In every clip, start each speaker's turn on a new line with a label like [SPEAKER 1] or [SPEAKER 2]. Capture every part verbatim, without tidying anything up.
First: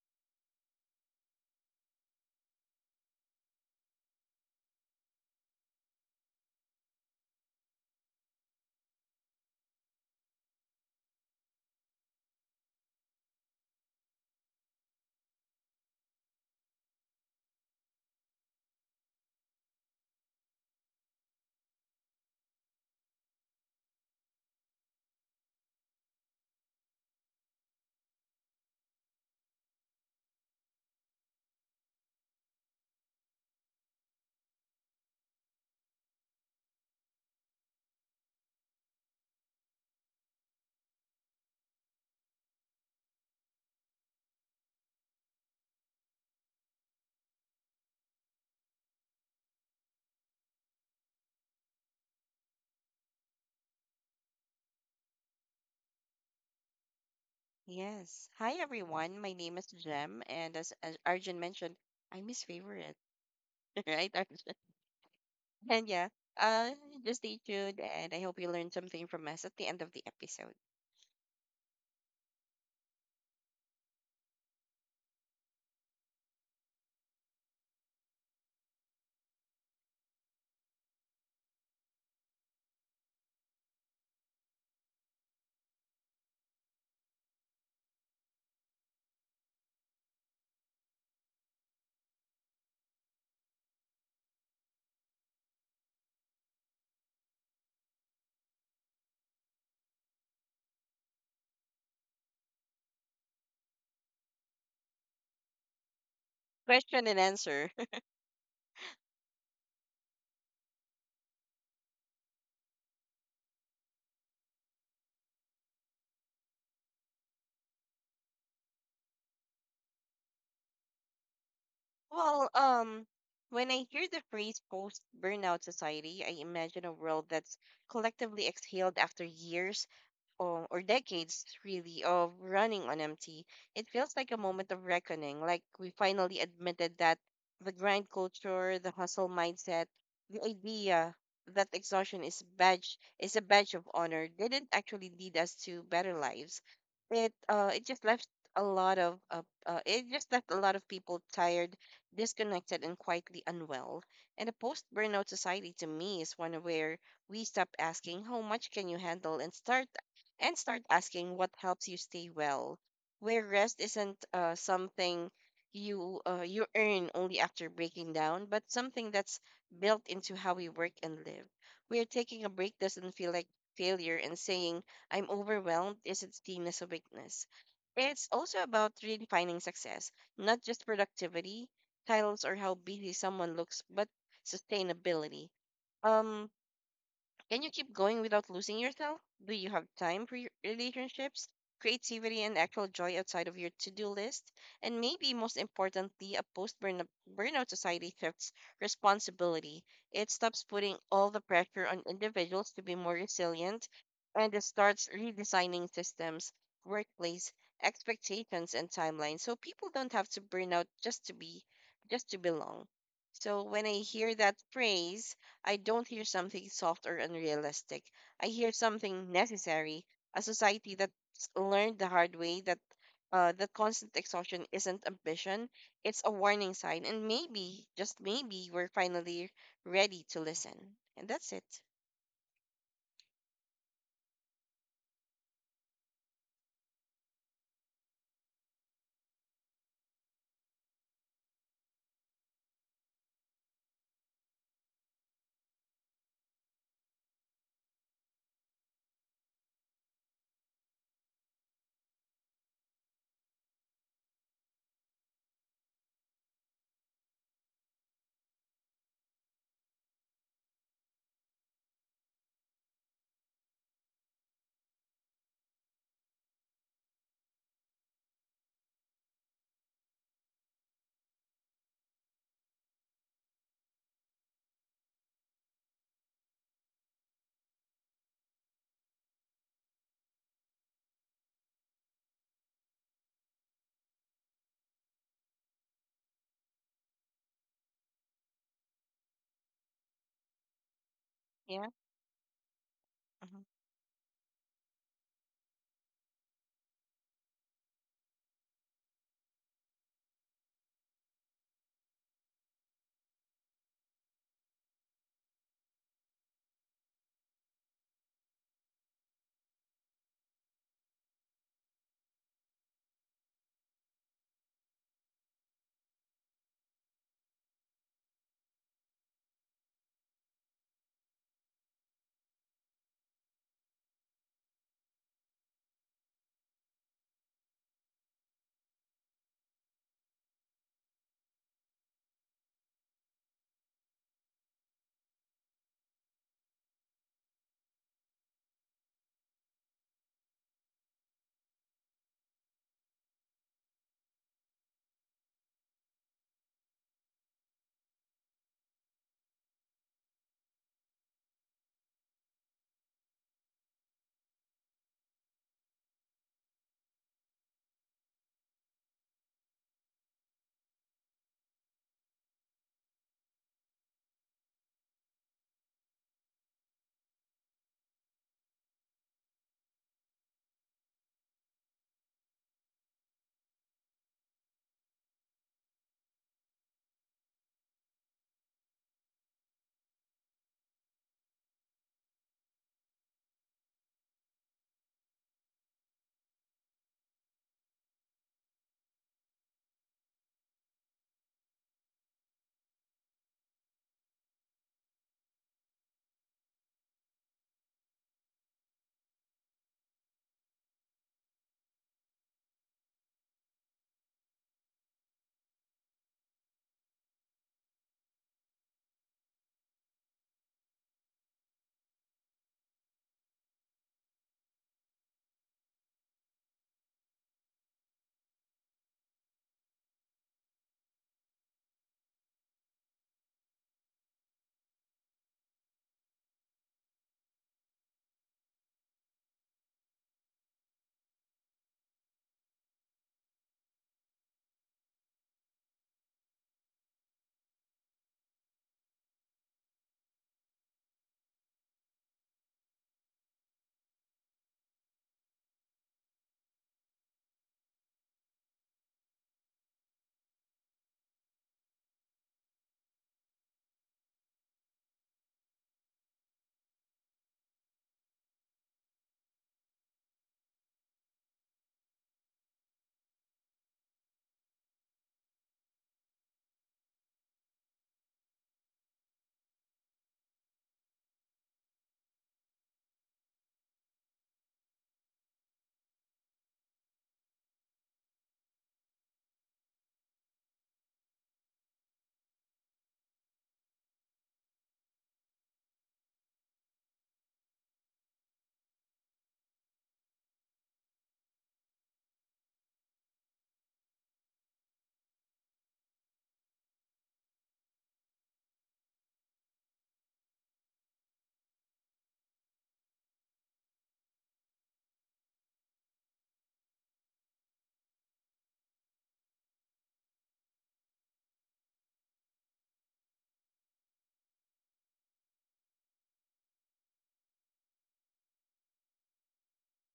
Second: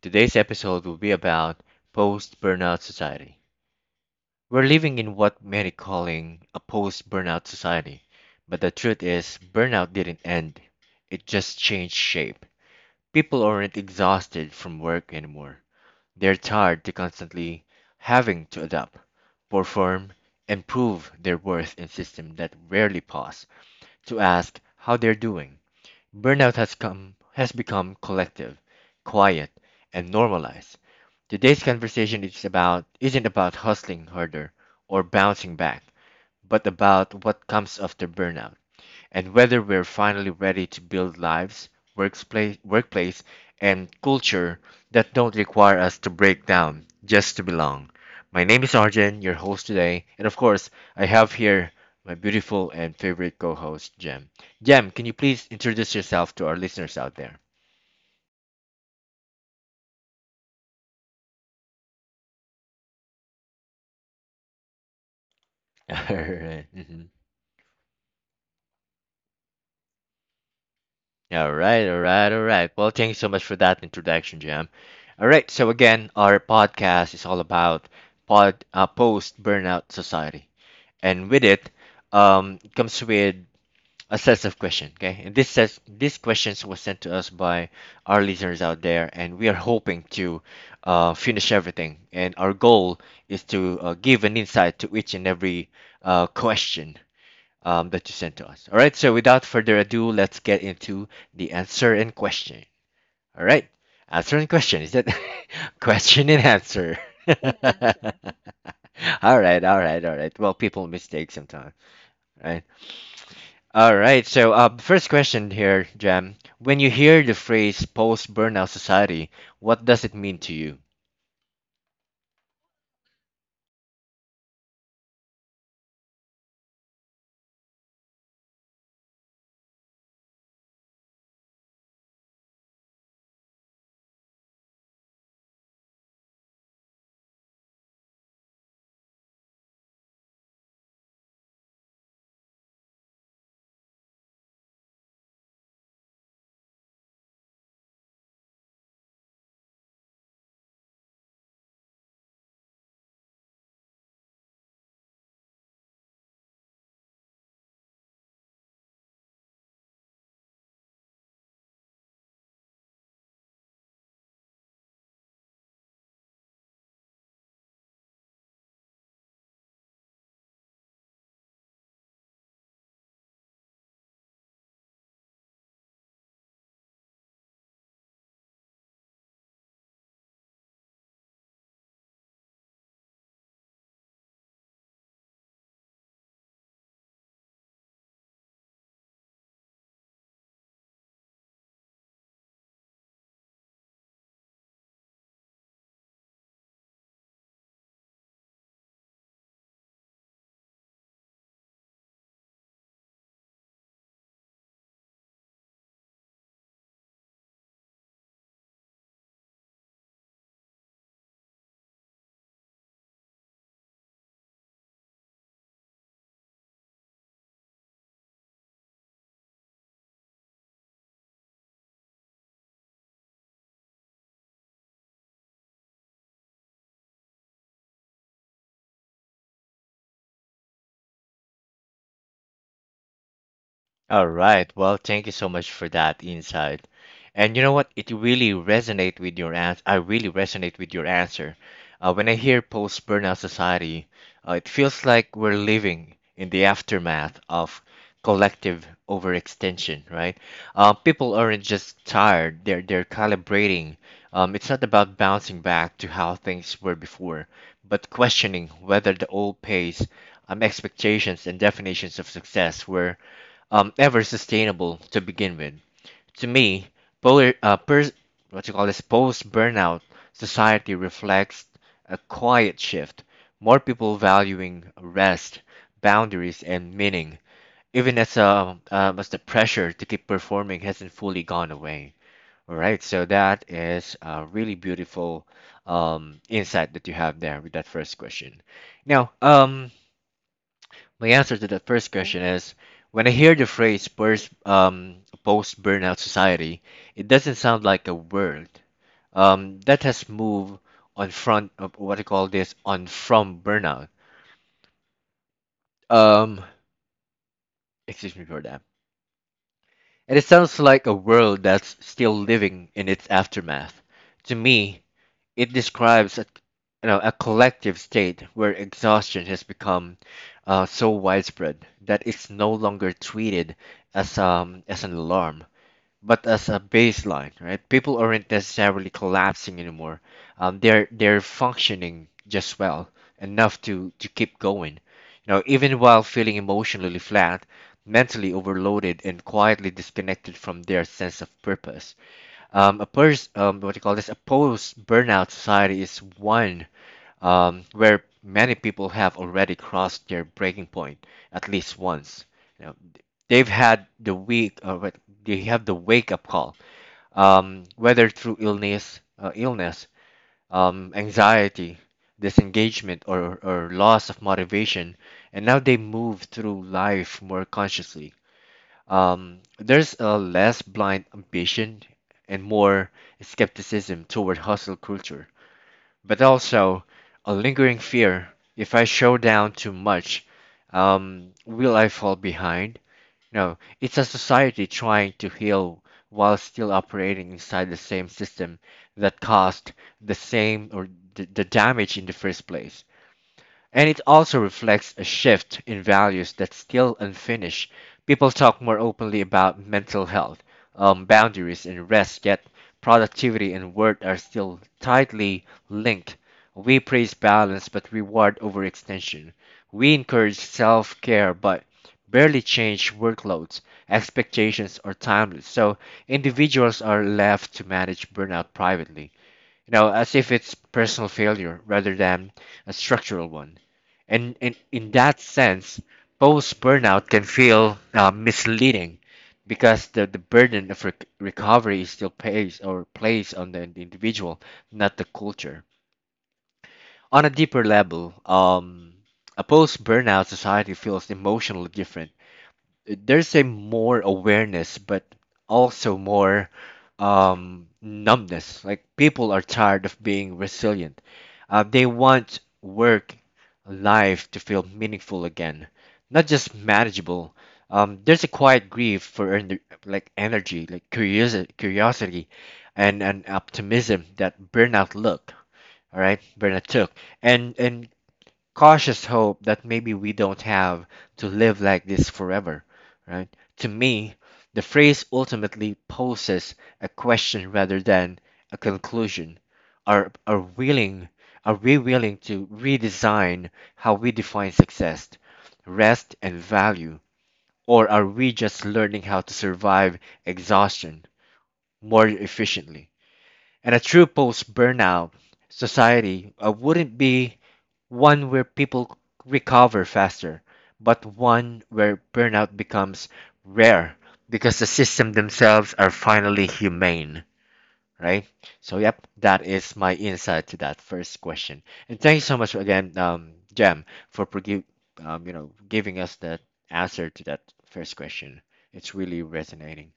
[SPEAKER 1] Today's episode will be about post burnout society. We're living in what many calling a post burnout society, but the truth is, burnout didn't end, it just changed shape. People aren't exhausted from work anymore, they're tired to constantly having to adapt, perform, and prove their worth in systems that rarely pause to ask how they're doing. Burnout has come has become collective, quiet, and normalized. Today's conversation is about isn't about hustling harder or bouncing back, but about what comes after burnout and whether we're finally ready to build lives, workplace, workplace, and culture that don't require us to break down just to belong. My name is Arjun, your host today, and of course, I have here my beautiful and favorite co-host, Jem. Jem, can you please introduce yourself to our listeners out there?
[SPEAKER 2] Yes. Hi, everyone. My name is Jem, and as, as Arjun mentioned, I'm his favorite, right, Arjun? And yeah,
[SPEAKER 1] All right.
[SPEAKER 2] uh,
[SPEAKER 1] Mhm.
[SPEAKER 2] just stay tuned, and I hope you learned something from us at the end of the episode.
[SPEAKER 1] All right, all right, all right. Well, thank you so much for that introduction, Jam. All right, so again, our podcast is all about pod, uh, post burnout society. And with it um, comes with a set of questions, okay? And this says these questions were sent to us by our listeners out there, and we are hoping to uh, finish everything, and our goal is to uh, give an insight to each and every uh, question um, that you sent to us. All right, so without further ado, let's get into the answer and question. All right, answer and question is that question and answer.
[SPEAKER 2] Question and answer.
[SPEAKER 1] All right, all right, all right. Well, people mistake sometimes, right? All right. So, uh, first question here, Jam. When you hear the phrase post burnout society, what does it mean to you?
[SPEAKER 2] Well, um, when I hear the phrase post-burnout society, I imagine a world that's collectively exhaled after years or, or decades really of running on empty. It feels like a moment of reckoning, like we finally admitted that the grind culture, the hustle mindset, the idea that exhaustion is badge is a badge of honor didn't actually lead us to better lives. It uh it just left a lot of uh, uh it just left a lot of people tired, disconnected, and quietly unwell. And a post burnout society to me is one where we stop asking how much can you handle and start and start asking what helps you stay well, where rest isn't uh, something you uh, you earn only after breaking down, but something that's built into how we work and live, where taking a break doesn't feel like failure, and saying I'm overwhelmed isn't seen as a weakness. It's also about redefining success, not just productivity, titles, or how busy someone looks, but sustainability. Um, can you keep going without losing yourself? Do you have time for your relationships, creativity, and actual joy outside of your to do list? And maybe most importantly, a post burnout society shifts responsibility. It stops putting all the pressure on individuals to be more resilient, and it starts redesigning systems, workplace, expectations, and timelines so people don't have to burn out just to be, just to belong. So when I hear that phrase, I don't hear something soft or unrealistic. I hear something necessary, a society that's learned the hard way that uh, that constant exhaustion isn't ambition, it's a warning sign, and maybe, just maybe, we're finally ready to listen. And that's it.
[SPEAKER 1] All right. Well, thank you so much for that insight. And you know what? It really resonate with your answer. I really resonate with your answer. Uh, when I hear post burnout society, uh, it feels like we're living in the aftermath of collective overextension, right? Uh, people aren't just tired; they're they're calibrating. Um, it's not about bouncing back to how things were before, but questioning whether the old pace, um, expectations, and definitions of success were um, ever sustainable to begin with. To me, polar, uh, pers- what you call this post burnout society reflects a quiet shift, more people valuing rest, boundaries, and meaning, even as, uh, um, as the pressure to keep performing hasn't fully gone away. All right, so that is a really beautiful um, insight that you have there with that first question. Now, um, my answer to
[SPEAKER 2] Yeah.
[SPEAKER 1] that first question is when I hear
[SPEAKER 2] Mhm.
[SPEAKER 1] the phrase post, um, post burnout society, it doesn't sound like a word um, that has moved on front of what I call this on from burnout. Um, Excuse me for that. And it sounds like a world that's still living in its aftermath. To me, it describes a, you know, a collective state where exhaustion has become uh, so widespread that it's no longer treated as um as an alarm, but as a baseline, right? People aren't necessarily collapsing anymore. Um, they're they're functioning just well enough to to keep going. You know, even while feeling emotionally flat, mentally overloaded, and quietly disconnected from their sense of purpose. Um, a pers- um, what do you call this? A post-burnout society is one um, where many people have already crossed their breaking point at least once. You know, they've had the week, uh, what- they have the wake-up call, um, whether through illness, uh, illness, um, anxiety, disengagement, or or loss of motivation, and now they move through life more consciously. Um, there's a less blind ambition and more skepticism toward hustle culture, but also a lingering fear: if I show down too much, um, will I fall behind? No, it's a society trying to heal while still operating inside the same system that caused the same or the, the damage in the first place. And it also reflects a shift in values that's still unfinished. People talk more openly about mental health, um, boundaries, and rest, yet productivity and work are still tightly linked. We praise balance but reward overextension. We encourage self care but barely change workloads, expectations, or timelines. So individuals are left to manage burnout privately, you know, as if it's personal failure rather than a structural one. And, and in that sense, post burnout can feel uh, misleading because the, the burden of rec- recovery is still pays or placed on the individual, not the culture. On a deeper level, um, a post burnout society feels emotionally different. There's a more awareness but also more um numbness. Like, people are tired of being resilient. Uh, they want work life to feel meaningful again, not just manageable. Um there's a quiet grief for ener- like energy, like curiosity curiosity and an optimism that burnout look all right burnout took, and and cautious hope that maybe we don't have to live like this forever, right? To me, the phrase ultimately poses a question rather than a conclusion. Are are willing are we willing to redesign how we define success, rest and value, or are we just learning how to survive exhaustion more efficiently? And a true post burnout society uh, wouldn't be one where people recover faster, but one where burnout becomes rare because the system themselves are finally humane, right? So, yep, that is my insight to that first question. And thank you so much again, um, Jem, for produ- um, you know, giving us that answer to that first question. It's really resonating.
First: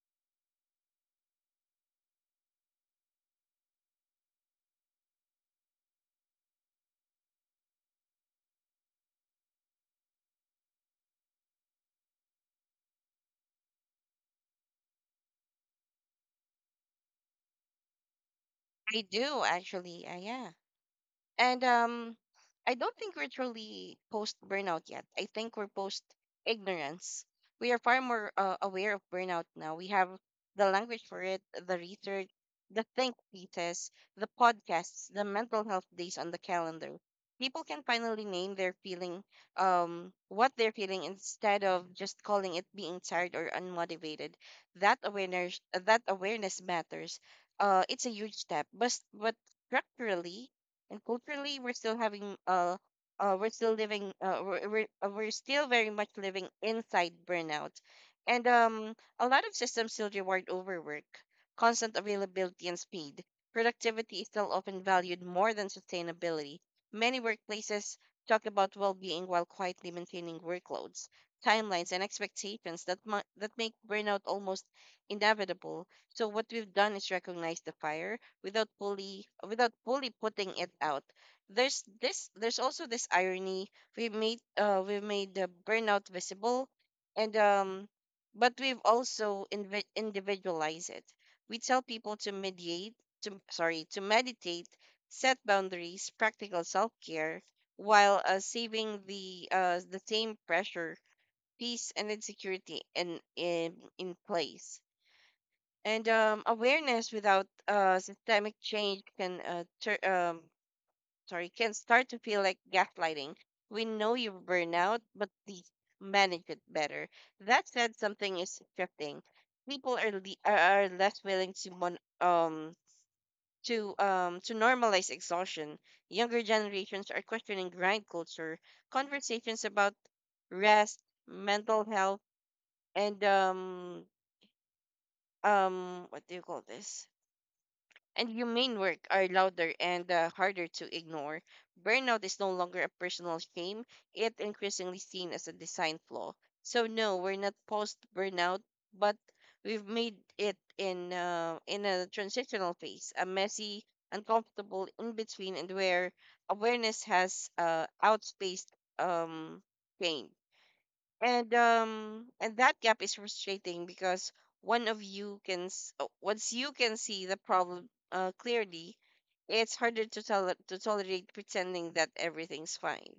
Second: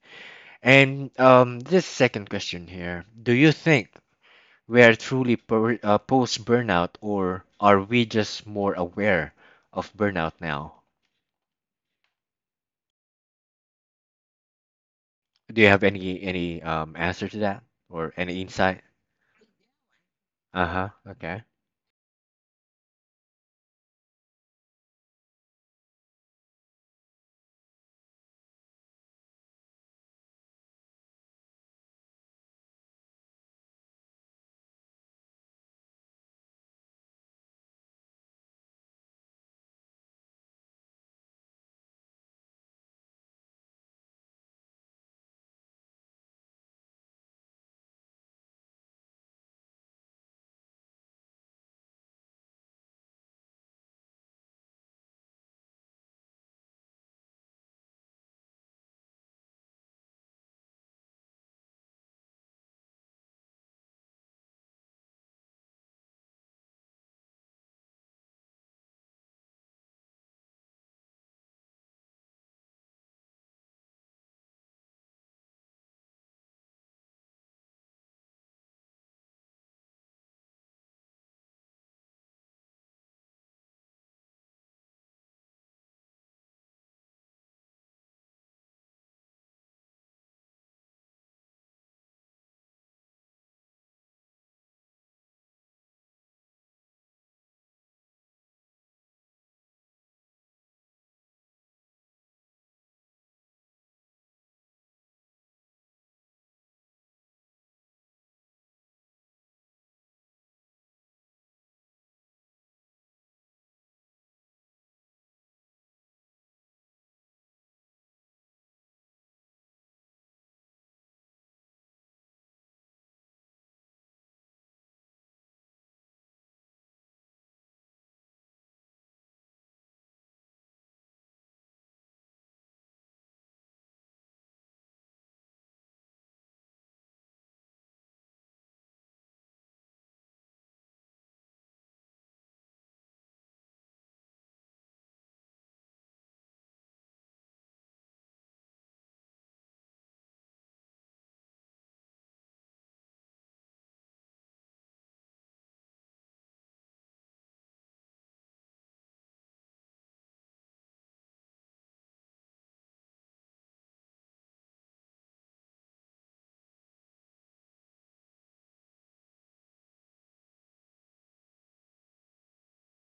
[SPEAKER 1] And um, this second question here: do you think we are truly per, uh, post burnout, or are we just more aware of burnout now? Do you have any any um, answer to that or any insight?
[SPEAKER 2] I do, actually. Uh, yeah.
[SPEAKER 1] Uh huh. Okay.
[SPEAKER 2] And um, I don't think we're truly post burnout yet. I think we're post ignorance. We are far more uh, aware of burnout now. We have the language for it, the research, the think pieces, the podcasts, the mental health days on the calendar. People can finally name their feeling, um, what they're feeling, instead of just calling it being tired or unmotivated. That awareness, that awareness matters. Uh, it's a huge step, but but structurally and culturally we're still having uh uh we're still living uh we're we're, uh, we're still very much living inside burnout, and um a lot of systems still reward overwork, constant availability, and speed. Productivity is still often valued more than sustainability. Many workplaces talk about well-being while quietly maintaining workloads, timelines, and expectations that mu- that make burnout almost inevitable. So what we've done is recognize the fire without fully without fully putting it out. There's this there's also this irony. We've made uh we've made the burnout visible and um but we've also invi- individualized it. We tell people to mediate to sorry, to meditate, set boundaries, practical self-care, while uh, saving the uh the same pressure, peace, and insecurity in in in place, and um, awareness without uh, systemic change can uh, tur um, sorry can start to feel like gaslighting. We know you burn out, but please manage it better. That said, something is shifting. People are le are are less willing to mon um to um to normalize exhaustion. Younger generations are questioning grind culture. Conversations about rest, mental health, and um um what do you call this? And humane work are louder and uh, harder to ignore. Burnout is no longer a personal shame, it increasingly seen as a design flaw. So no, we're not post burnout, but we've made it in uh, in a transitional phase, a messy, uncomfortable in between, and where awareness has uh, outspaced um change, and um and that gap is frustrating because one of you can s- uh, once you can see the problem uh, clearly, it's harder to tell to tolerate pretending that everything's fine.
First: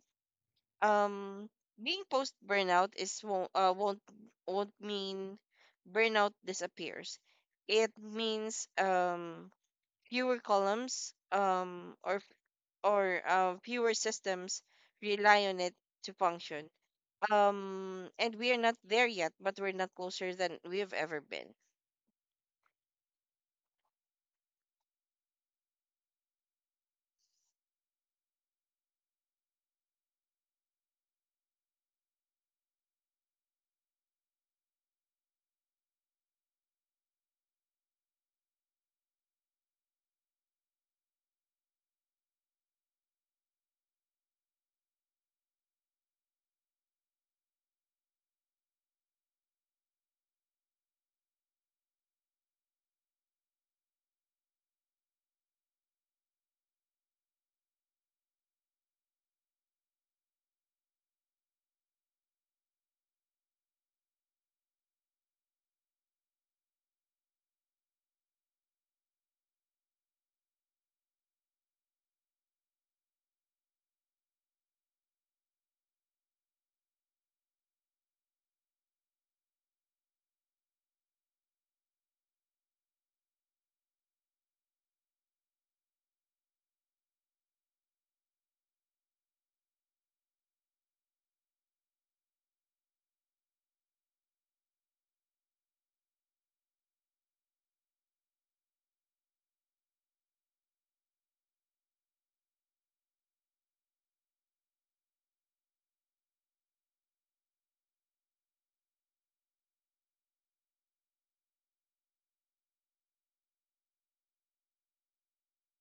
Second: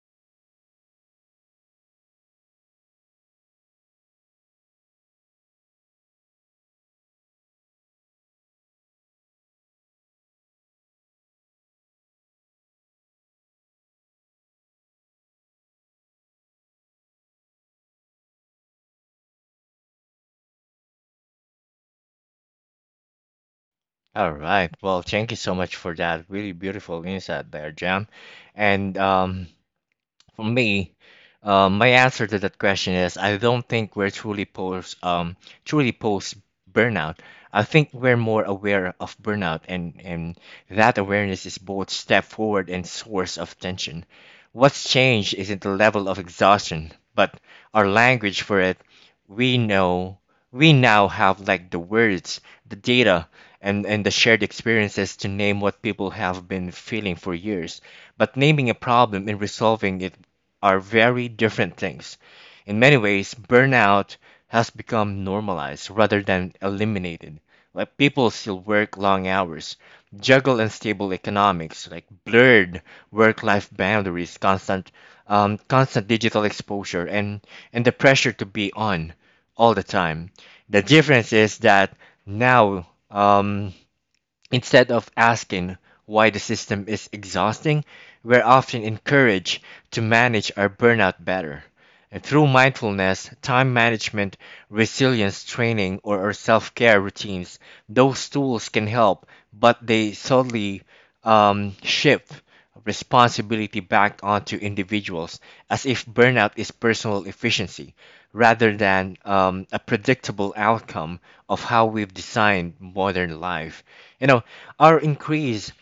[SPEAKER 2] Um being post burnout is won't uh, won't won't mean burnout disappears. It means um fewer columns um or or uh, fewer systems rely on it to function. Um, and we are not there yet, but we're not closer than we have ever been.
[SPEAKER 1] All right. Well, thank you so much for that really beautiful insight there, Jam. And um, for me, um, my answer to that question is I don't think we're truly post um truly post burnout. I think we're more aware of burnout, and and that awareness is both step forward and source of tension. What's changed isn't the level of exhaustion, but our language for it. We know we now have like the words, the data, and and the shared experiences to name what people have been feeling for years. But naming a problem and resolving it are very different things. In many ways, burnout has become normalized rather than eliminated. Like, people still work long hours, juggle unstable economics, like blurred work-life boundaries, constant, um, constant digital exposure, and and the pressure to be on all the time. The difference is that now, um, instead of asking why the system is exhausting, we're often encouraged to manage our burnout better. And through mindfulness, time management, resilience training, or our self care routines, those tools can help, but they subtly um, shift responsibility back onto individuals, as if burnout is personal efficiency rather than um, a predictable outcome of how we've designed modern life. You know, our increase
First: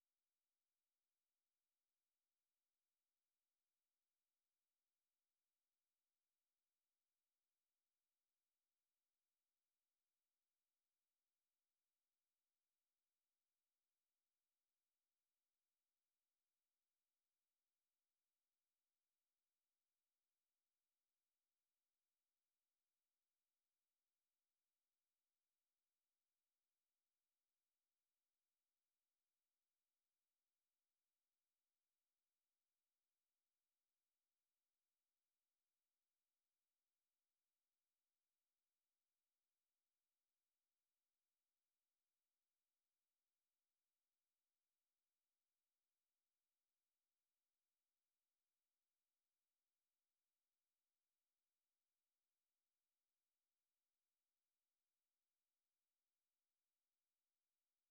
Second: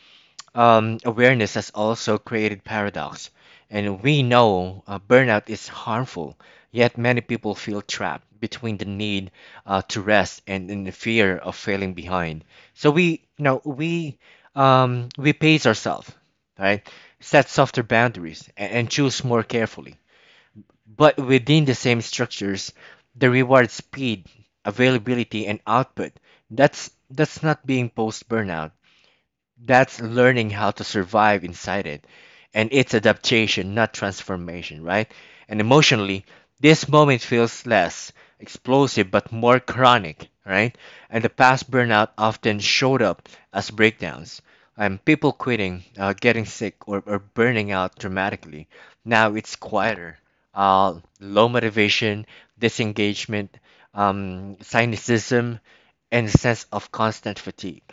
[SPEAKER 1] um, awareness has also created paradox. And we know uh, burnout is harmful, yet many people feel trapped between the need uh, to rest and in the fear of failing behind. So we, you know, we um, we pace ourselves, right? Set softer boundaries, and, and choose more carefully. But within the same structures, the reward speed, availability, and output. That's that's not being post burnout, that's learning how to survive inside it. And it's adaptation, not transformation, right? And emotionally, this moment feels less explosive but more chronic, right? And the past burnout often showed up as breakdowns, and people quitting, uh, getting sick, or, or burning out dramatically. Now it's quieter. Uh, low motivation, disengagement, um, cynicism, and a sense of constant fatigue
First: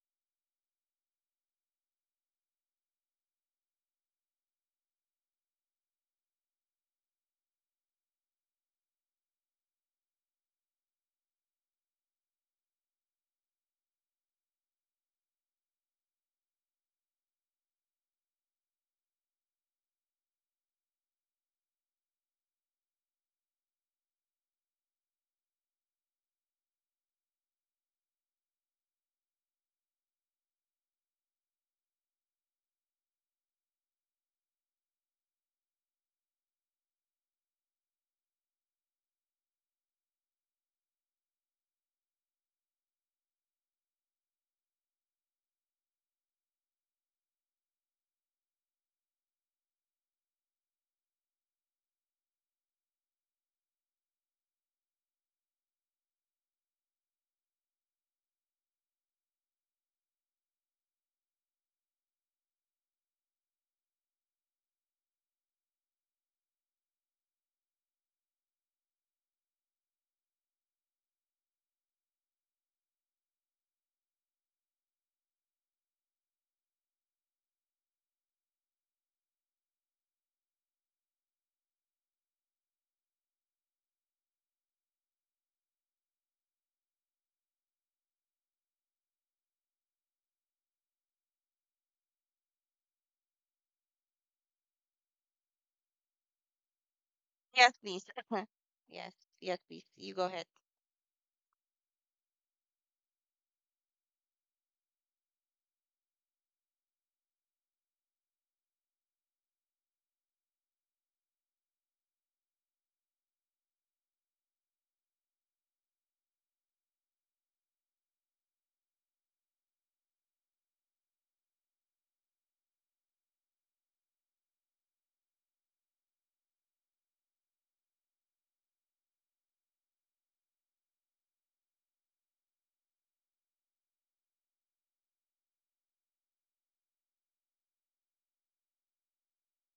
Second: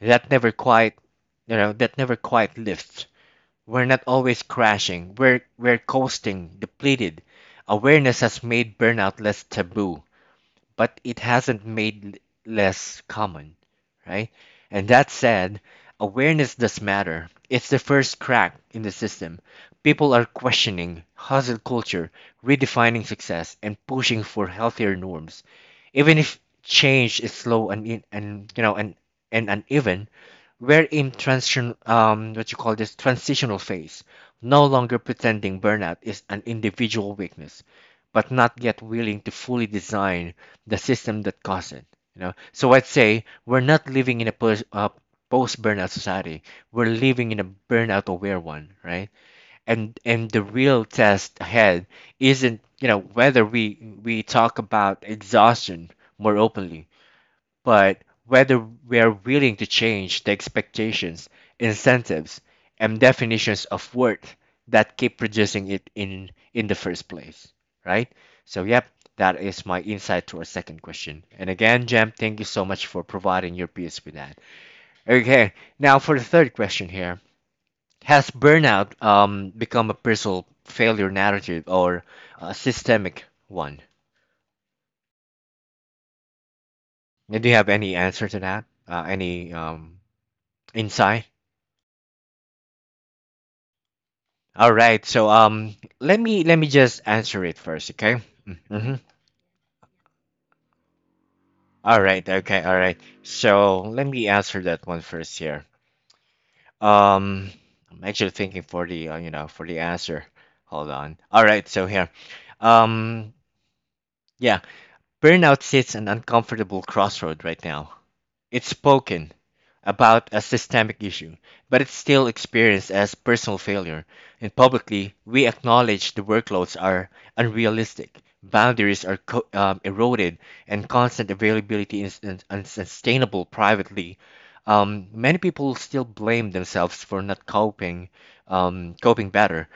[SPEAKER 1] that never quite, you know, that never quite lifts. We're not always crashing, we're we're coasting depleted. Awareness has made burnout less taboo, but it hasn't made l- less common, right? And that said, awareness does matter. It's the first crack in the system. People are questioning hustle culture, redefining success, and pushing for healthier norms, even if change is slow and in- and you know, and and uneven. We're in transition, um, what you call this transitional phase, no longer pretending burnout is an individual weakness, but not yet willing to fully design the system that caused it. You know, so I'd say we're not living in a post, uh, post-burnout society. We're living in a burnout-aware one, right? And and the real test ahead isn't, you know, whether we we talk about exhaustion more openly, but whether we are willing to change the expectations, incentives, and definitions of worth that keep producing it in in the first place, right? So, yep, that is my insight to our second question. And again, Jem, thank you so much for providing your piece with that. Okay, now for the third question here. Has burnout um, become a personal failure narrative or a systemic one? And do you have any answer to that? Uh, any um, insight? All right. So um, let me let me just answer it
[SPEAKER 2] Yes,
[SPEAKER 1] first,
[SPEAKER 2] please.
[SPEAKER 1] okay? Mm-hmm.
[SPEAKER 2] Yes, yes, please. You go ahead.
[SPEAKER 1] All right. Okay. All right. So let me answer that one first here. Um, I'm actually thinking for the uh, you know for the answer. Hold on. All right. So here, um, yeah, burnout sits an uncomfortable crossroad right now. It's spoken about as systemic issue, but it's still experienced as personal failure. And publicly, we acknowledge the workloads are unrealistic, boundaries are co- um, eroded, and constant availability is un- unsustainable privately. Um, many people still blame themselves for not coping, um, coping better,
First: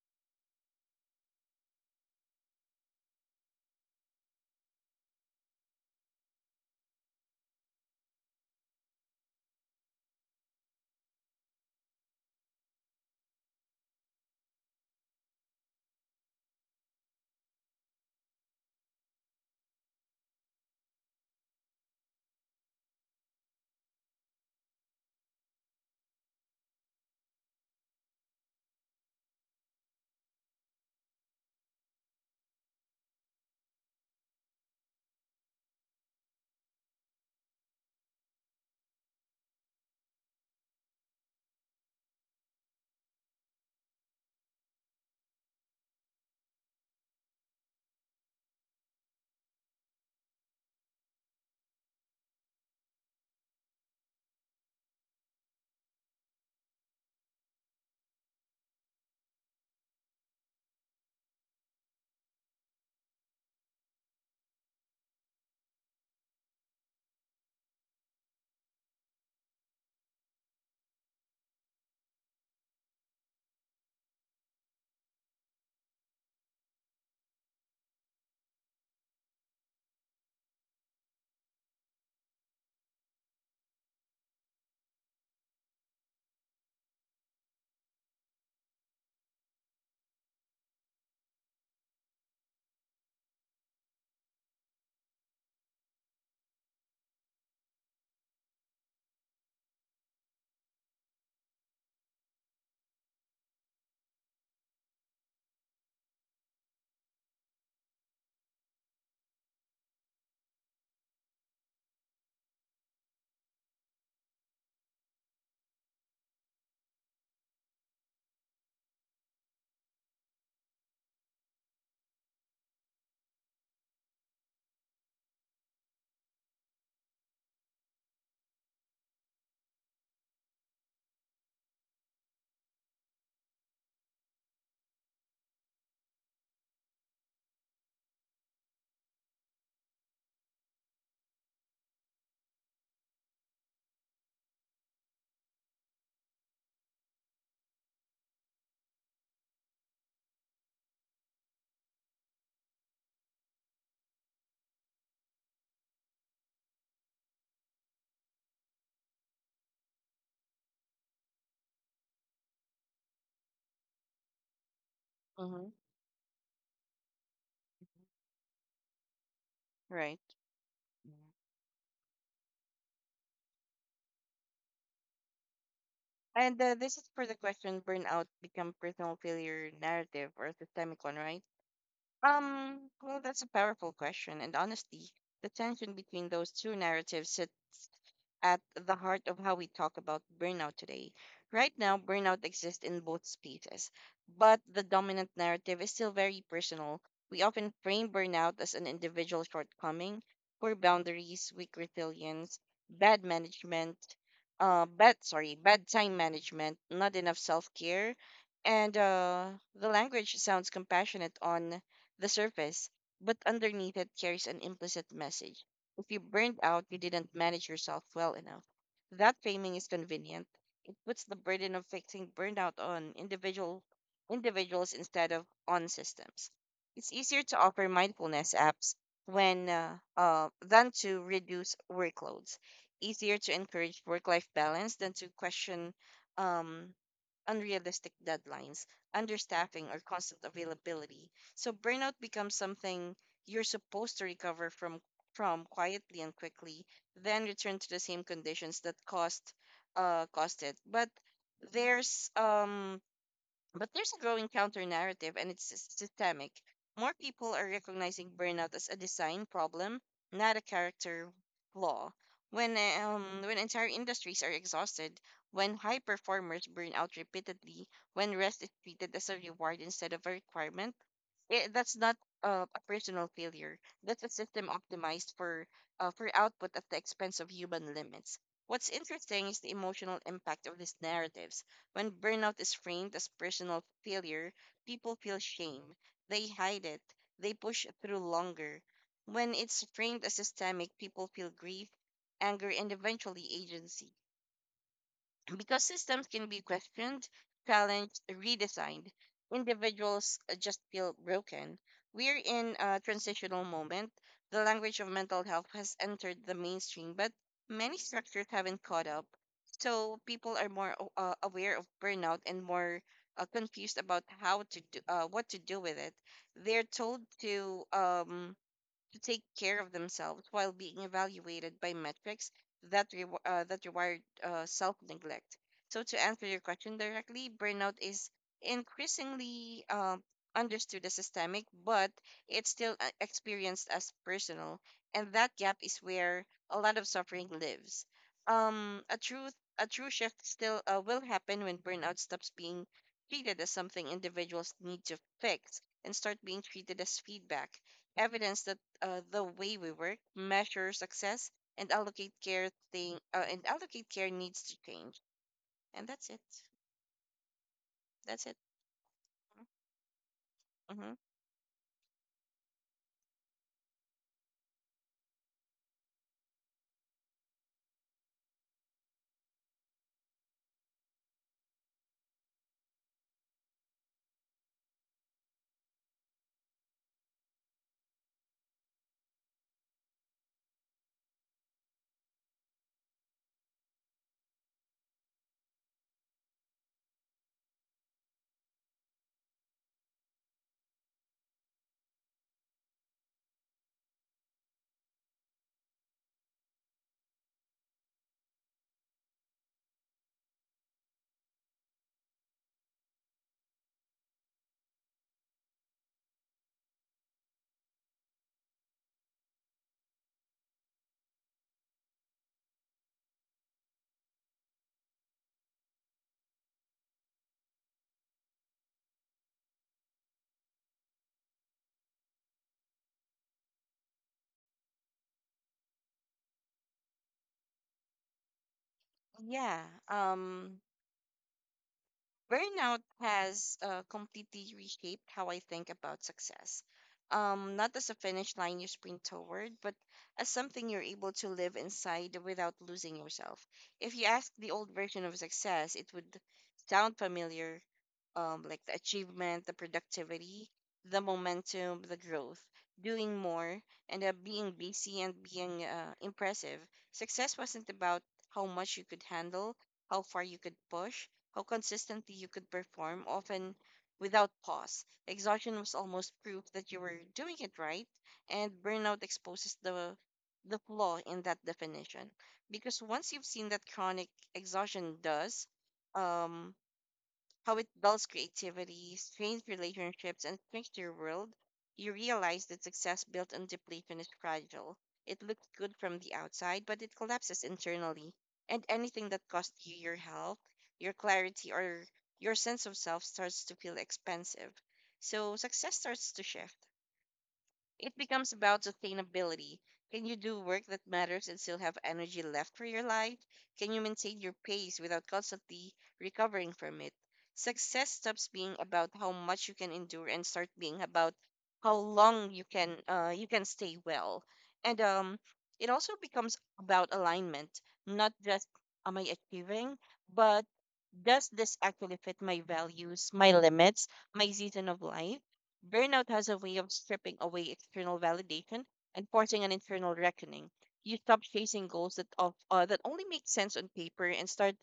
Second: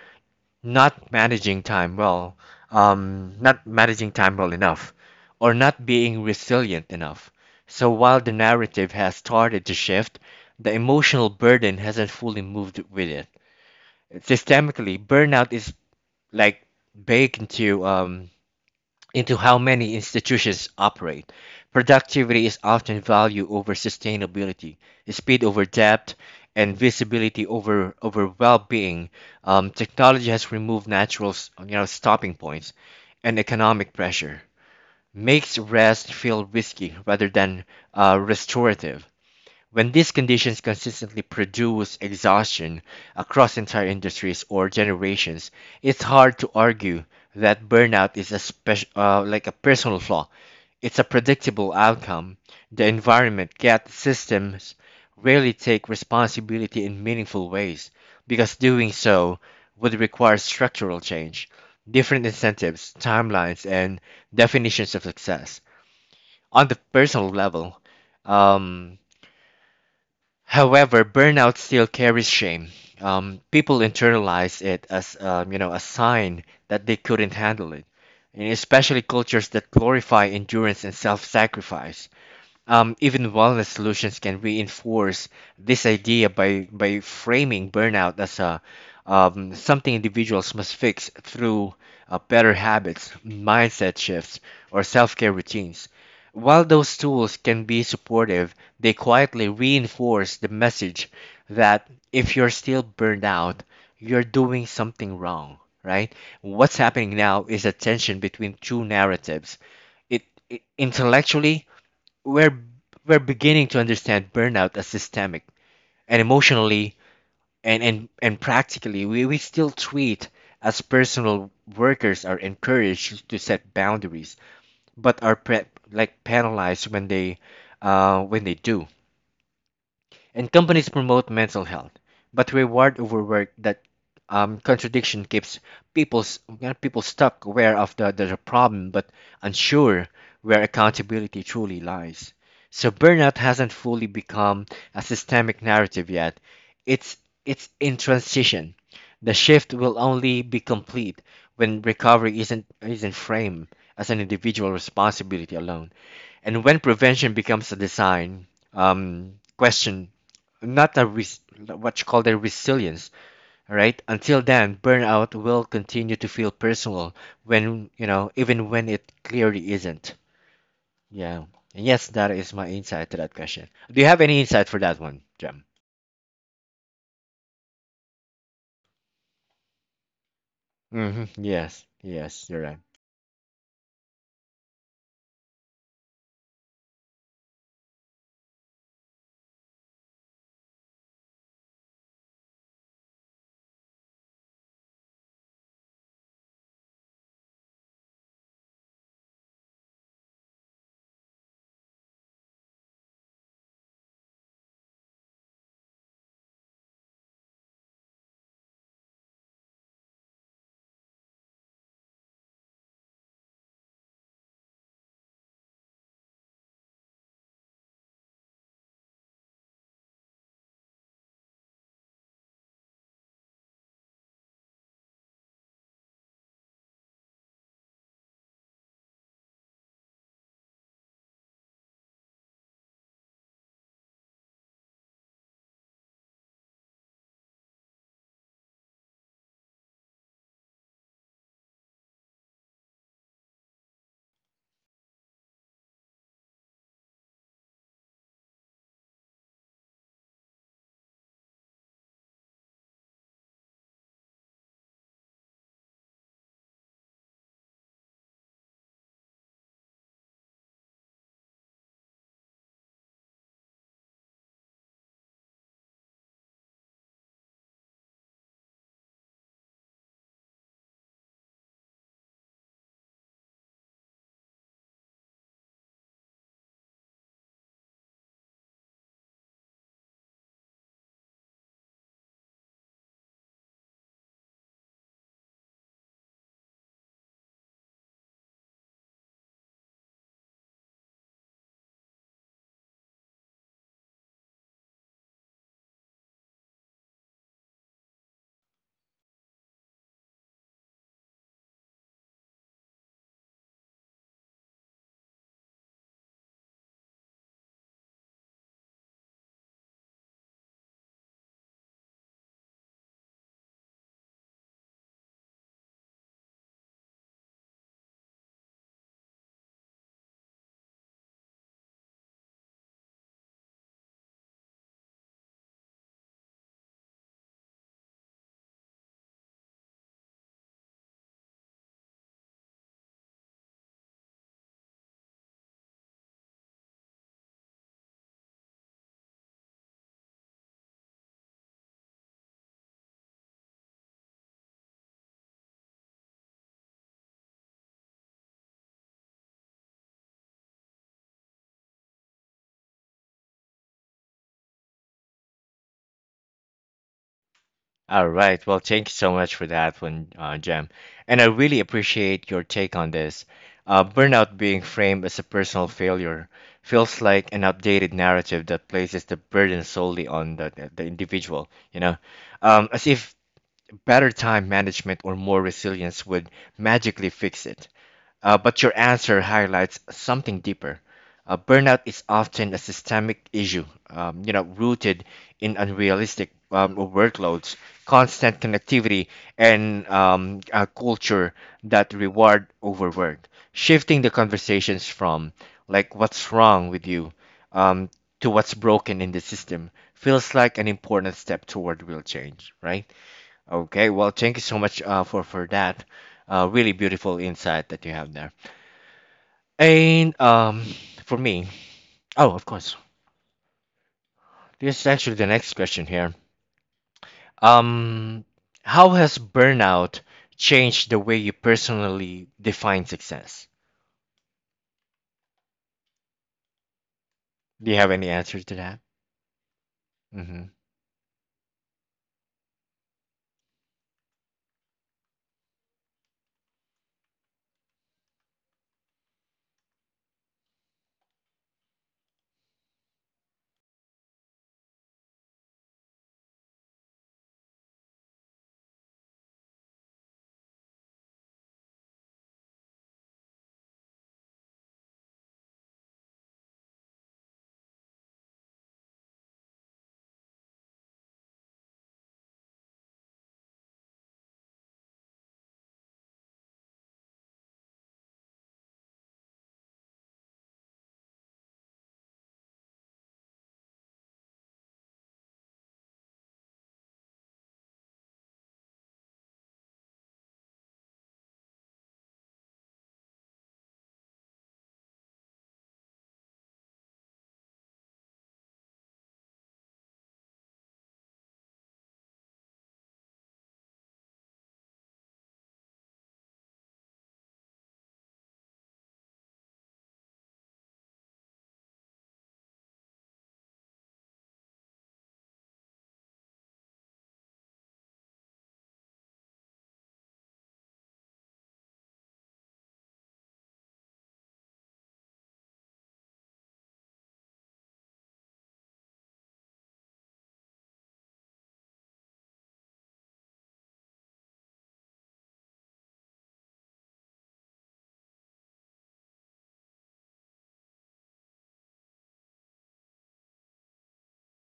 [SPEAKER 1] not managing time well, um, not managing time well enough, or not being resilient enough. So while the narrative has started to shift, the emotional burden hasn't fully moved with it. Systemically, burnout is like baked into um, into how many institutions operate. Productivity is often valued over sustainability, speed over depth, and visibility over, over well-being. Um, technology has removed natural, s- you know, stopping points and economic pressure. Makes rest feel risky rather than uh, restorative. When these conditions consistently produce exhaustion across entire industries or generations, it's hard to argue that burnout is a special, uh, like a personal flaw. It's a predictable outcome. The environment, yet systems rarely take responsibility in meaningful ways because doing so would require structural change, different incentives, timelines, and definitions of success. On the personal level, um, However, burnout still carries shame. Um, people internalize it as um, you know a sign that they couldn't handle it, and especially cultures that glorify endurance and self-sacrifice. Um, even wellness solutions can reinforce this idea by, by framing burnout as a, um, something individuals must fix through uh, better habits, mindset shifts, or self care routines. While those tools can be supportive, they quietly reinforce the message that if you're still burned out, you're doing something wrong, right? What's happening now is a tension between two narratives it, it Intellectually, we're we're beginning to understand burnout as systemic, and emotionally and and, and practically, we, we still treat as personal. Workers are encouraged to set boundaries but are pre- like penalized when they uh, when they do, and companies promote mental health, but reward overwork. That um, contradiction keeps people uh, people stuck, aware of the, the problem but unsure where accountability truly lies. So burnout hasn't fully become a systemic narrative yet. It's it's in transition. The shift will only be complete when recovery isn't isn't framed as an individual responsibility alone, and when prevention becomes a design um, question, not a res- what you call their resilience, right? Until then, burnout will
[SPEAKER 2] Mm-hmm.
[SPEAKER 1] continue to feel personal when you know even when it clearly isn't.
[SPEAKER 2] Right.
[SPEAKER 1] Yeah, and yes, that is my insight to that question. Do you have any insight for that one, Jem?
[SPEAKER 2] And uh, this is for the question burnout become personal failure narrative or systemic one,
[SPEAKER 1] Hmm,
[SPEAKER 2] right?
[SPEAKER 1] yes, yes, you're right.
[SPEAKER 2] Um, well, that's a powerful question. And honestly, the tension between those two narratives at the heart of how we talk about burnout today. Right now, burnout exists in both spaces, but the dominant narrative is still very personal. We often frame burnout as an individual shortcoming, poor boundaries, weak resilience, bad management, uh, bad sorry, bad time management, not enough self care, and uh, the language sounds compassionate on the surface, but underneath it carries an implicit message. If you burned out, you didn't manage yourself well enough. That framing is convenient. It puts the burden of fixing burnout on individual individuals instead of on systems. It's easier to offer mindfulness apps when uh, uh, than to reduce workloads. Easier to encourage work-life balance than to question um, unrealistic deadlines, understaffing, or constant availability. So burnout becomes something you're supposed to recover from from quietly and quickly, then return to the same conditions that caused uh caused it. But there's um but there's a growing counter narrative, and it's s- systemic. More people are recognizing burnout as a design problem, not a character flaw. When um, when entire industries are exhausted, when high performers burn out repeatedly, when rest is treated as a reward instead of a requirement, it, that's not uh, a personal failure. That's a system optimized for uh, for output at the expense of human limits. What's interesting is the emotional impact of these narratives. When burnout is framed as personal failure, people feel shame. They hide it. They push through longer. When it's framed as systemic, people feel grief, anger, and eventually agency, because systems can be questioned, challenged, redesigned. Individuals uh, just feel broken. We're in a transitional moment. The language of mental health has entered the mainstream, but many structures haven't caught up. So people are more a- uh, aware of burnout and more uh, confused about how to do, uh, what to do with it. They're told to um, to take care of themselves while being evaluated by metrics that re- uh, that reward uh, self neglect. So to answer your question directly, burnout is increasingly um, understood as systemic, but it's still uh, experienced as personal, and that gap is where a lot of suffering lives. Um, a true a true shift still uh, will happen when burnout stops being treated as something individuals need to fix and start being treated as feedback, evidence that uh, the way we work, measure success, and allocate care thing uh, and allocate care needs to change. And that's it.
[SPEAKER 1] All
[SPEAKER 2] That's it.
[SPEAKER 1] right. Well, thank you so much for that one, uh, Jem.
[SPEAKER 2] Hmm.
[SPEAKER 1] And I really appreciate your take on this. Uh, burnout being framed as a personal failure feels like an updated narrative that places the burden solely on the, the, the individual, you know, um, as if better time management or more resilience would magically fix it. Uh, but your answer highlights something deeper. Uh, burnout is often a systemic issue, um, you know, rooted in unrealistic um, workloads, constant connectivity, and um, a culture that reward overwork. Shifting the conversations from like what's wrong with you um, to what's broken in the system feels like an important step toward real change, right? Okay, well, thank you so much uh, for for that. Uh, really beautiful insight that you have there. And um, for me, oh, of course, this is actually the next question here. Um, how has burnout changed the way you personally define success? Do you have any answer to that?
[SPEAKER 2] Yeah.
[SPEAKER 1] Mm-hmm.
[SPEAKER 2] Um, Burnout has uh, completely reshaped how I think about success. Um, not as a finish line you sprint toward, but as something you're able to live inside without losing yourself. If you ask the old version of success, it would sound familiar: um, like the achievement, the productivity, the momentum, the growth, doing more, and uh, being busy and being uh, impressive. Success wasn't about how much you could handle, how far you could push, how consistently you could perform, often without pause. Exhaustion was almost proof that you were doing it right, and burnout exposes the the flaw in that definition, because once you've seen that chronic exhaustion does, um, how it dulls creativity, strains relationships, and shrinks your world, you realize that success built on depletion is fragile. It looks good from the outside, but it collapses internally. And anything that costs you your health, your clarity, or your sense of self starts to feel expensive. So success starts to shift. It becomes about sustainability. Can you do work that matters and still have energy left for your life? Can you maintain your pace without constantly recovering from it? Success stops being about how much you can endure and start being about how long you can uh, you can stay well. And um, it also becomes about alignment, not just am I achieving, but does this actually fit my values, my limits, my season of life? Burnout has a way of stripping away external validation and forcing an internal reckoning. You stop chasing goals that of uh, that only make sense on paper and start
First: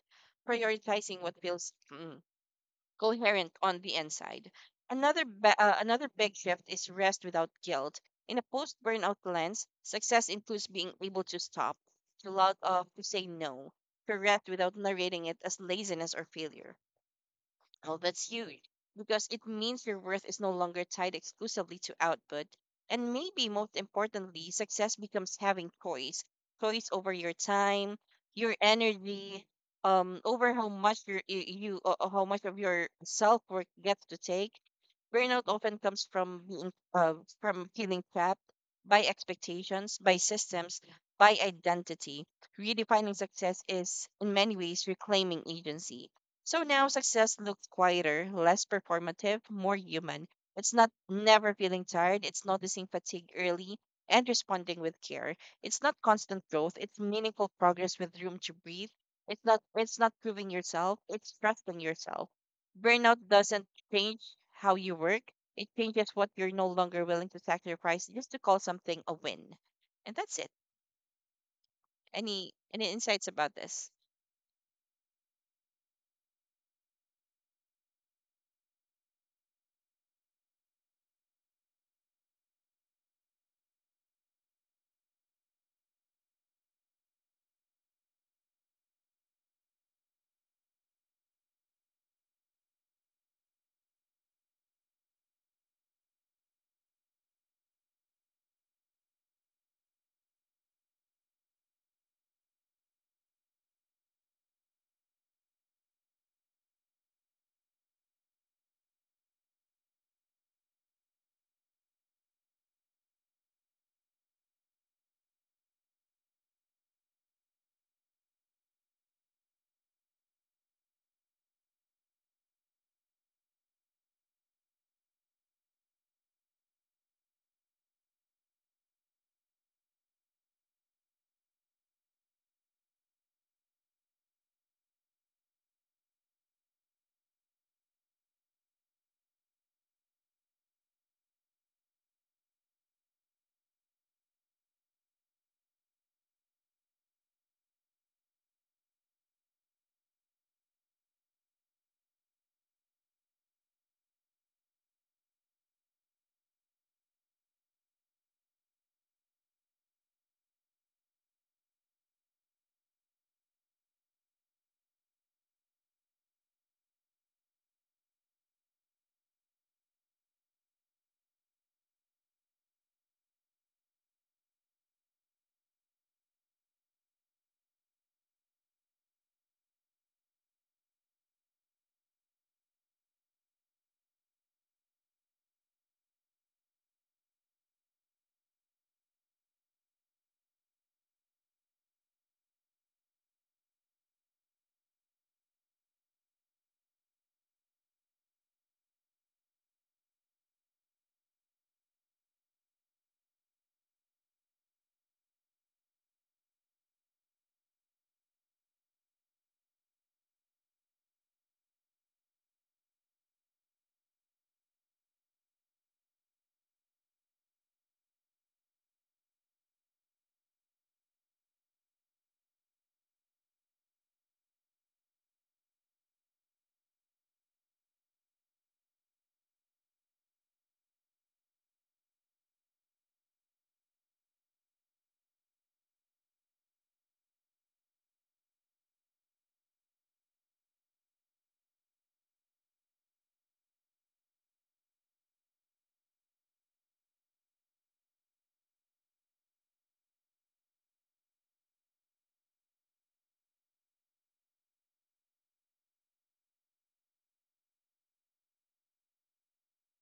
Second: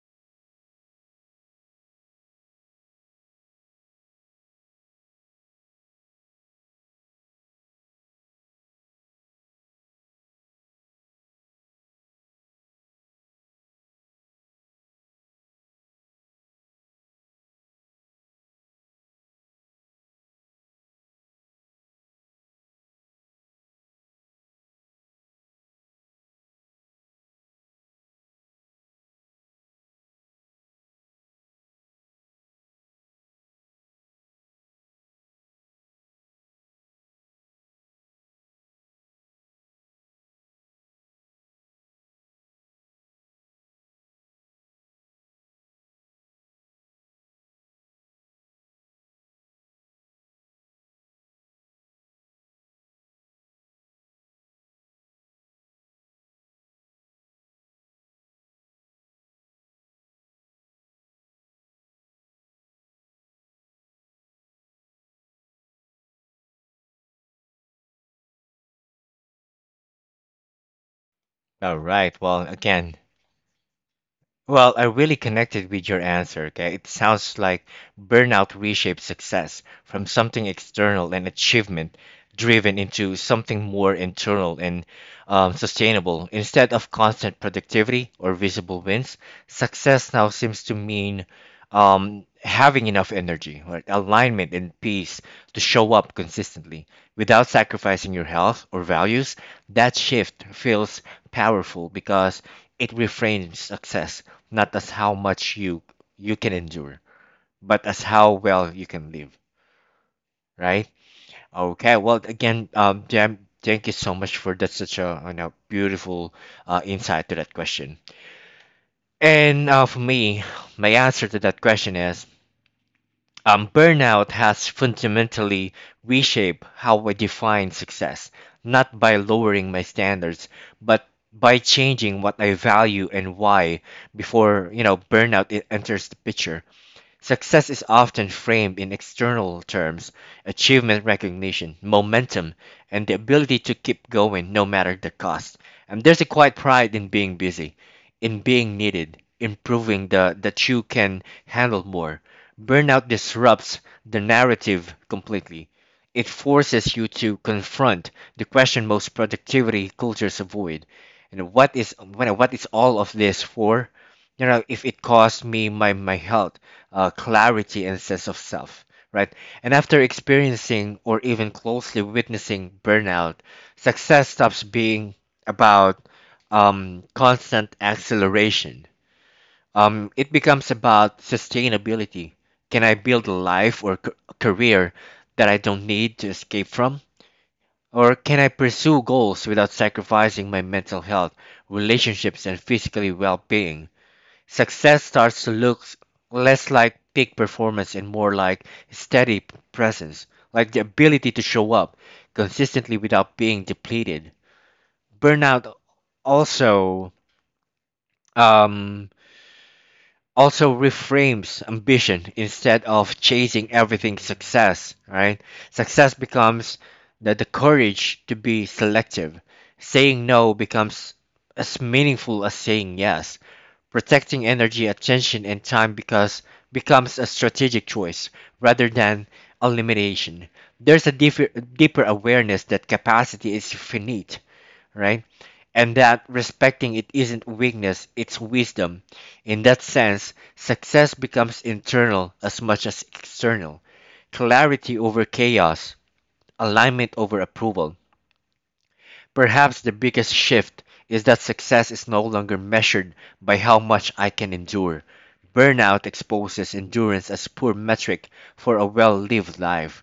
[SPEAKER 2] prioritizing what feels mm, coherent on the inside. Another ba- uh, another big shift is rest without guilt. In a post-burnout lens, success includes being able to stop, to log off, to say no, to rest without narrating it as laziness or failure. Well, that's huge because it means your worth is no longer tied exclusively to output. And maybe most importantly, success becomes having choice, choice over your time, your energy, um, over how much your, y- you, uh, uh, how much of your self work gets to take. Burnout often comes from being, uh, from feeling trapped by expectations, by systems, by identity. Redefining success is, in many ways, reclaiming agency. So now success looks quieter, less performative, more human. It's not never feeling tired, it's noticing fatigue early and responding with care. It's not constant growth, it's meaningful progress with room to breathe. It's not it's not proving yourself, it's trusting yourself. Burnout doesn't change how you work. It changes what you're no longer willing to sacrifice just to call something a win. And that's it.
[SPEAKER 1] All right. Well,
[SPEAKER 2] Any any
[SPEAKER 1] again,
[SPEAKER 2] insights about this?
[SPEAKER 1] well, I really connected with your answer. Okay, it sounds like burnout reshapes success from something external and achievement driven into something more internal and um, sustainable. Instead of constant productivity or visible wins, success now seems to mean um, having enough energy, right? Alignment, and peace to show up consistently without sacrificing your health or values. That shift feels powerful because it reframes success not as how much you you can endure, but as how well you can live, right? Okay. Well, again, um, Jam, thank you so much for that. Such a you know beautiful uh, insight to that question. And uh, for me, my answer to that question is Um, burnout has fundamentally reshaped how I define success, not by lowering my standards, but by changing what I value and why before, you know, burnout e- enters the picture. Success is often framed in external terms: achievement recognition, momentum, and the ability to keep going no matter the cost. And there's a quiet pride in being busy, in being needed, in proving the, that you can handle more. Burnout disrupts the narrative completely. It forces you to confront the question most productivity cultures avoid. And what is what, what is all of this for? You know, if it costs me my my health, uh, clarity, and sense of self, right? And after experiencing or even closely witnessing burnout, success stops being about um, constant acceleration. Um, it becomes about sustainability. Can I build a life or c- career that I don't need to escape from, or can I pursue goals without sacrificing my mental health, relationships, and physically well-being? Success starts to look s- less like peak performance and more like steady p- presence, like the ability to show up consistently without being depleted. Burnout also um, also reframes ambition. Instead of chasing everything success, right, success becomes the, the courage to be selective. Saying no becomes as meaningful as saying yes. Protecting energy attention and time because becomes a strategic choice rather than elimination. There's a deeper, deeper awareness that capacity is finite, right? And that respecting it isn't weakness, it's wisdom. In that sense, success becomes internal as much as external. Clarity over chaos, alignment over approval. Perhaps the biggest shift is that success is no longer measured by how much I can endure. Burnout exposes endurance as poor metric for a well-lived life.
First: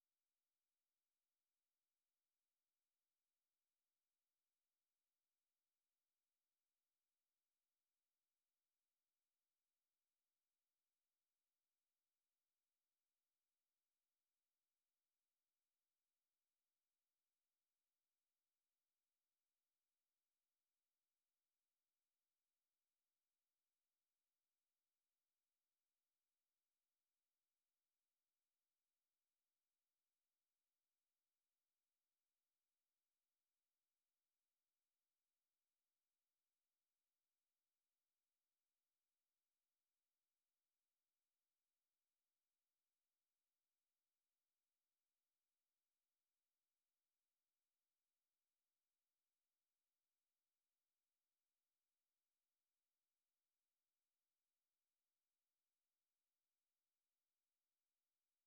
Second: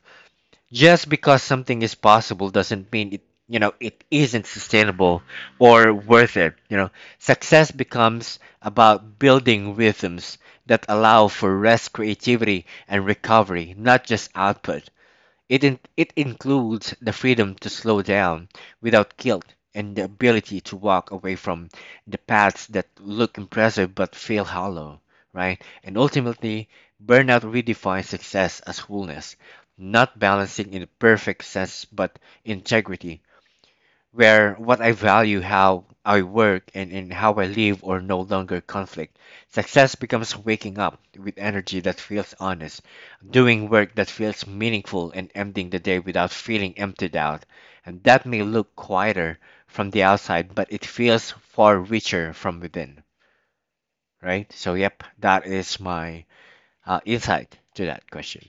[SPEAKER 1] Just because something is possible doesn't mean it, you know, it isn't sustainable or worth it. You know, success becomes about building rhythms that allow for rest, creativity, and recovery, not just output. It, in, it includes the freedom to slow down without guilt and the ability to walk away from the paths that look impressive but feel hollow, right? And ultimately, burnout redefines success as wholeness, not balancing in perfect sense but integrity, where what I value, how I work, and, and how I live or no longer conflict. Success becomes waking up with energy that feels honest, doing work that feels meaningful, and ending the day without feeling emptied out. And that may look quieter from the outside, but it feels far richer from within, right? So, yep, that is my uh, insight to that question.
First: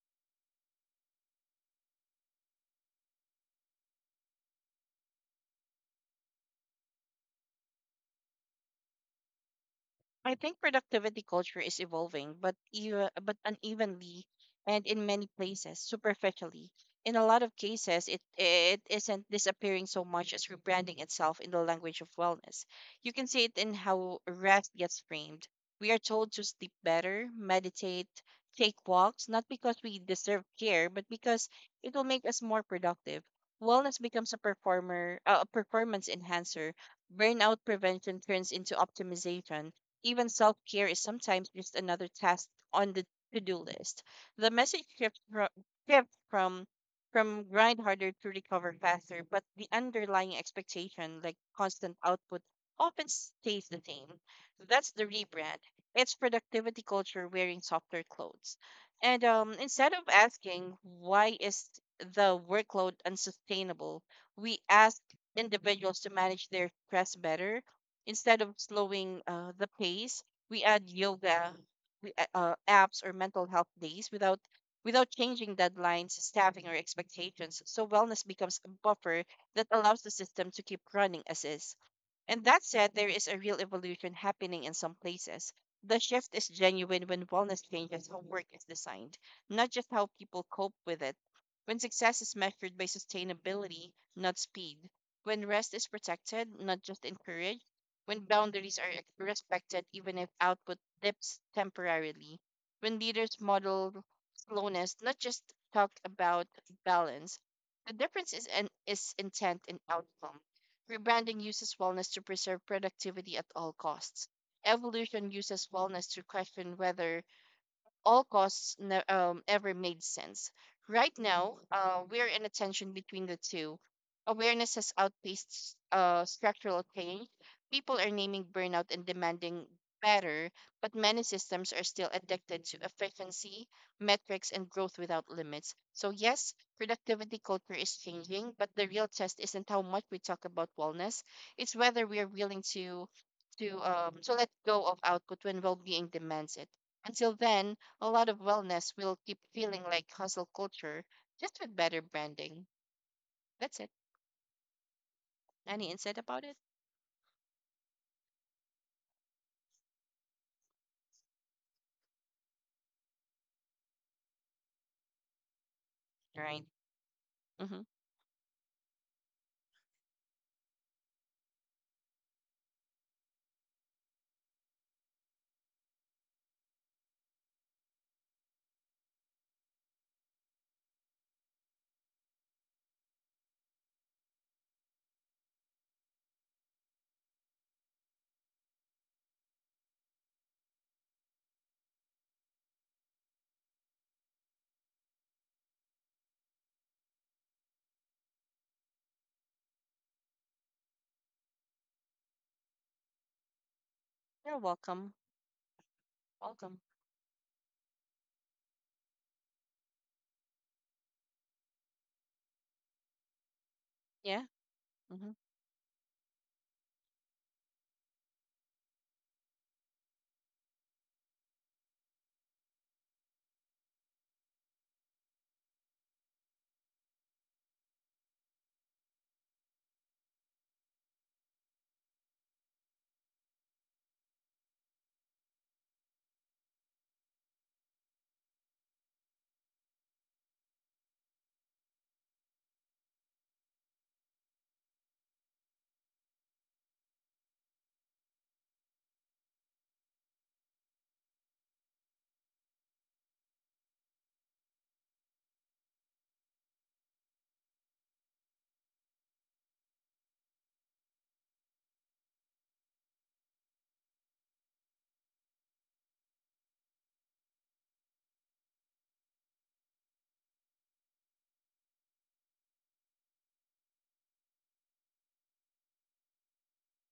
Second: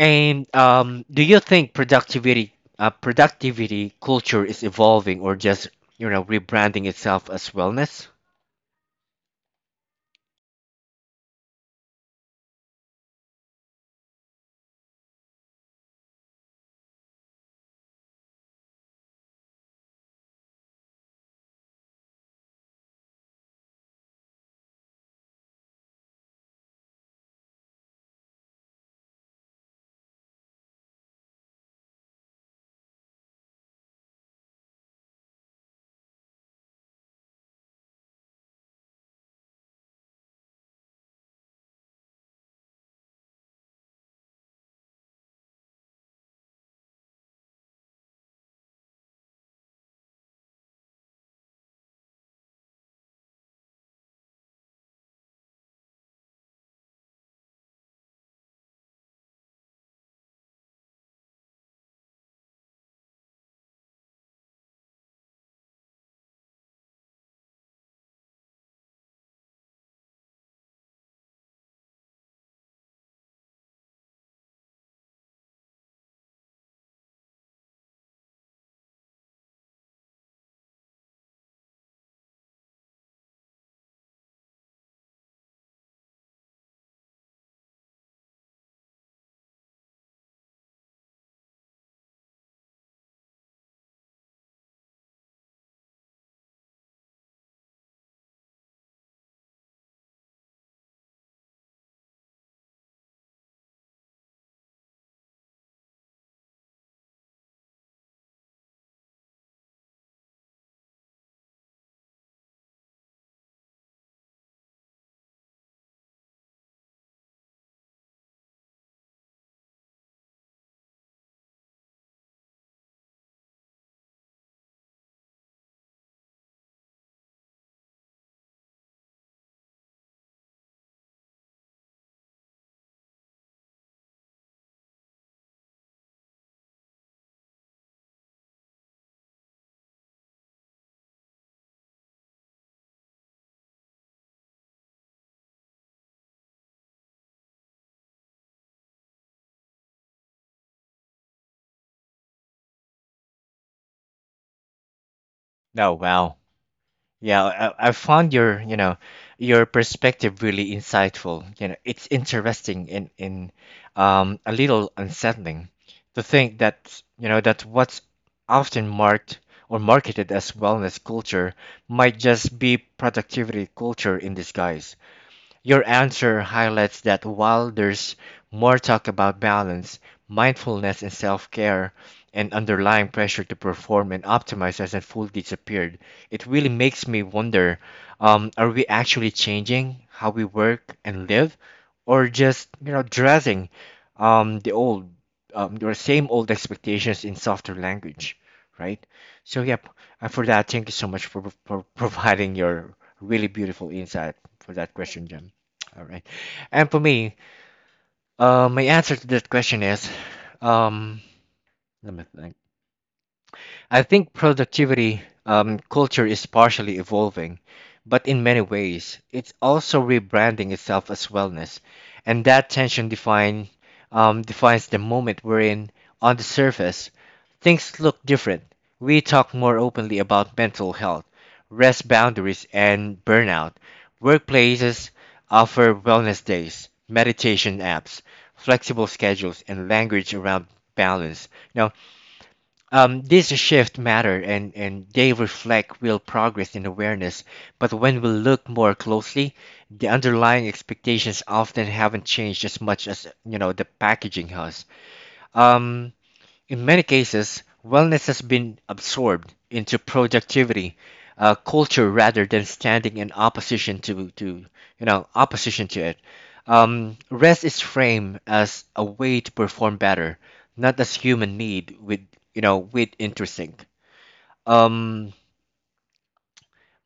[SPEAKER 1] And um, do you think productivity uh, productivity culture is evolving or just you know rebranding itself as wellness?
[SPEAKER 2] I think productivity culture is evolving, but even, but unevenly and in many places superficially. In a lot of cases, it it isn't disappearing so much as rebranding itself in the language of wellness. You can see it in how rest gets framed. We are told to sleep better, meditate, take walks, not because we deserve care, but because it will make us more productive. Wellness becomes a performer, uh, a performance enhancer. Burnout prevention turns into optimization. Even self care is sometimes just another task on the to do list. The message shifts from, shifts from from grind harder to recover faster, but the underlying expectation, like constant output, often stays the same. That's the rebrand. It's productivity culture wearing softer clothes. And um, instead of asking why is the workload unsustainable, we ask individuals to manage their stress better. Instead of slowing uh, the pace, we add yoga, we a- uh, apps or mental health days without without changing deadlines, staffing, or expectations. So wellness becomes a buffer that allows the system to keep running as is. And that said, there is a real evolution happening in some places. The shift is genuine when wellness changes how work is designed, not just how people cope with it. When success is measured by sustainability, not speed. When rest is protected, not just encouraged. When boundaries are ex- respected, even if output dips temporarily. When leaders model slowness, not just talk about balance. The difference is, an, is intent and outcome. Rebranding uses wellness to preserve productivity at all costs. Evolution uses wellness to question whether all costs ne- um, ever made sense. Right now, uh, we're in a tension between the two. Awareness has outpaced uh, structural change. People are naming burnout and demanding better, but many systems are still addicted to efficiency, metrics, and growth without limits. So yes, productivity culture is changing, but the real test isn't how much we talk about wellness, it's whether we are willing to. To, um, to let go of output when well being demands it. Until then, a lot of wellness will keep feeling like hustle culture, just with better branding. That's it. Any
[SPEAKER 1] Oh
[SPEAKER 2] insight
[SPEAKER 1] wow,
[SPEAKER 2] about it?
[SPEAKER 1] yeah, I, I found your you know your perspective really insightful. You know, it's interesting and in um, a little unsettling to think
[SPEAKER 2] Right.
[SPEAKER 1] that you know that
[SPEAKER 2] Mm-hmm.
[SPEAKER 1] what's often marked or marketed as wellness culture might just be productivity culture in disguise. Your answer highlights that while there's more talk about balance, mindfulness, and self care, and underlying pressure to perform and optimize hasn't fully disappeared, it really makes me wonder um, are we actually changing how we work and live, or just, you know, dressing um, the old, um, your same old expectations in softer language, right? So, yep, and for that, thank you so much for, for providing your really beautiful insight
[SPEAKER 2] You're
[SPEAKER 1] for that
[SPEAKER 2] welcome.
[SPEAKER 1] question, Jem. All right.
[SPEAKER 2] Welcome.
[SPEAKER 1] And for me, uh, my answer to that question is, um, let me think. I think
[SPEAKER 2] Yeah.
[SPEAKER 1] productivity
[SPEAKER 2] Mm-hmm.
[SPEAKER 1] um, culture is partially evolving, but in many ways, it's also rebranding itself as wellness, and that tension define um, defines the moment we're in. On the surface, things look different. We talk more openly about mental health, rest boundaries, and burnout. Workplaces offer wellness days, meditation apps, flexible schedules, and language around balance. Now um, this shift matter and, and they reflect real progress in awareness, but when we look more closely, the underlying expectations often haven't changed as much as you know the packaging has. Um, in many cases, wellness has been absorbed into productivity uh, culture rather than standing in opposition to, to you know opposition to it. Um, rest is framed as a way to perform better, not as human need with you know with intersync. Um,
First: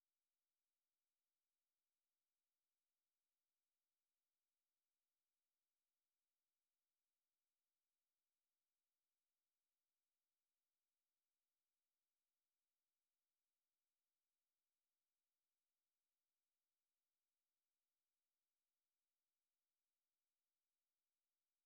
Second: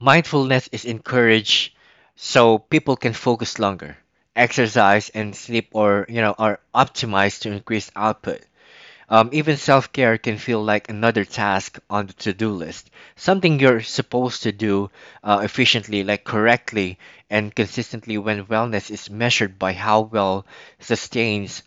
[SPEAKER 1] Mindfulness is encouraged so people can focus longer. Exercise and sleep or you know are optimized to increase output. Um, even self care can feel like another task on the to do list, something you're supposed to do uh, efficiently, like correctly and consistently. When wellness is measured by how well sustained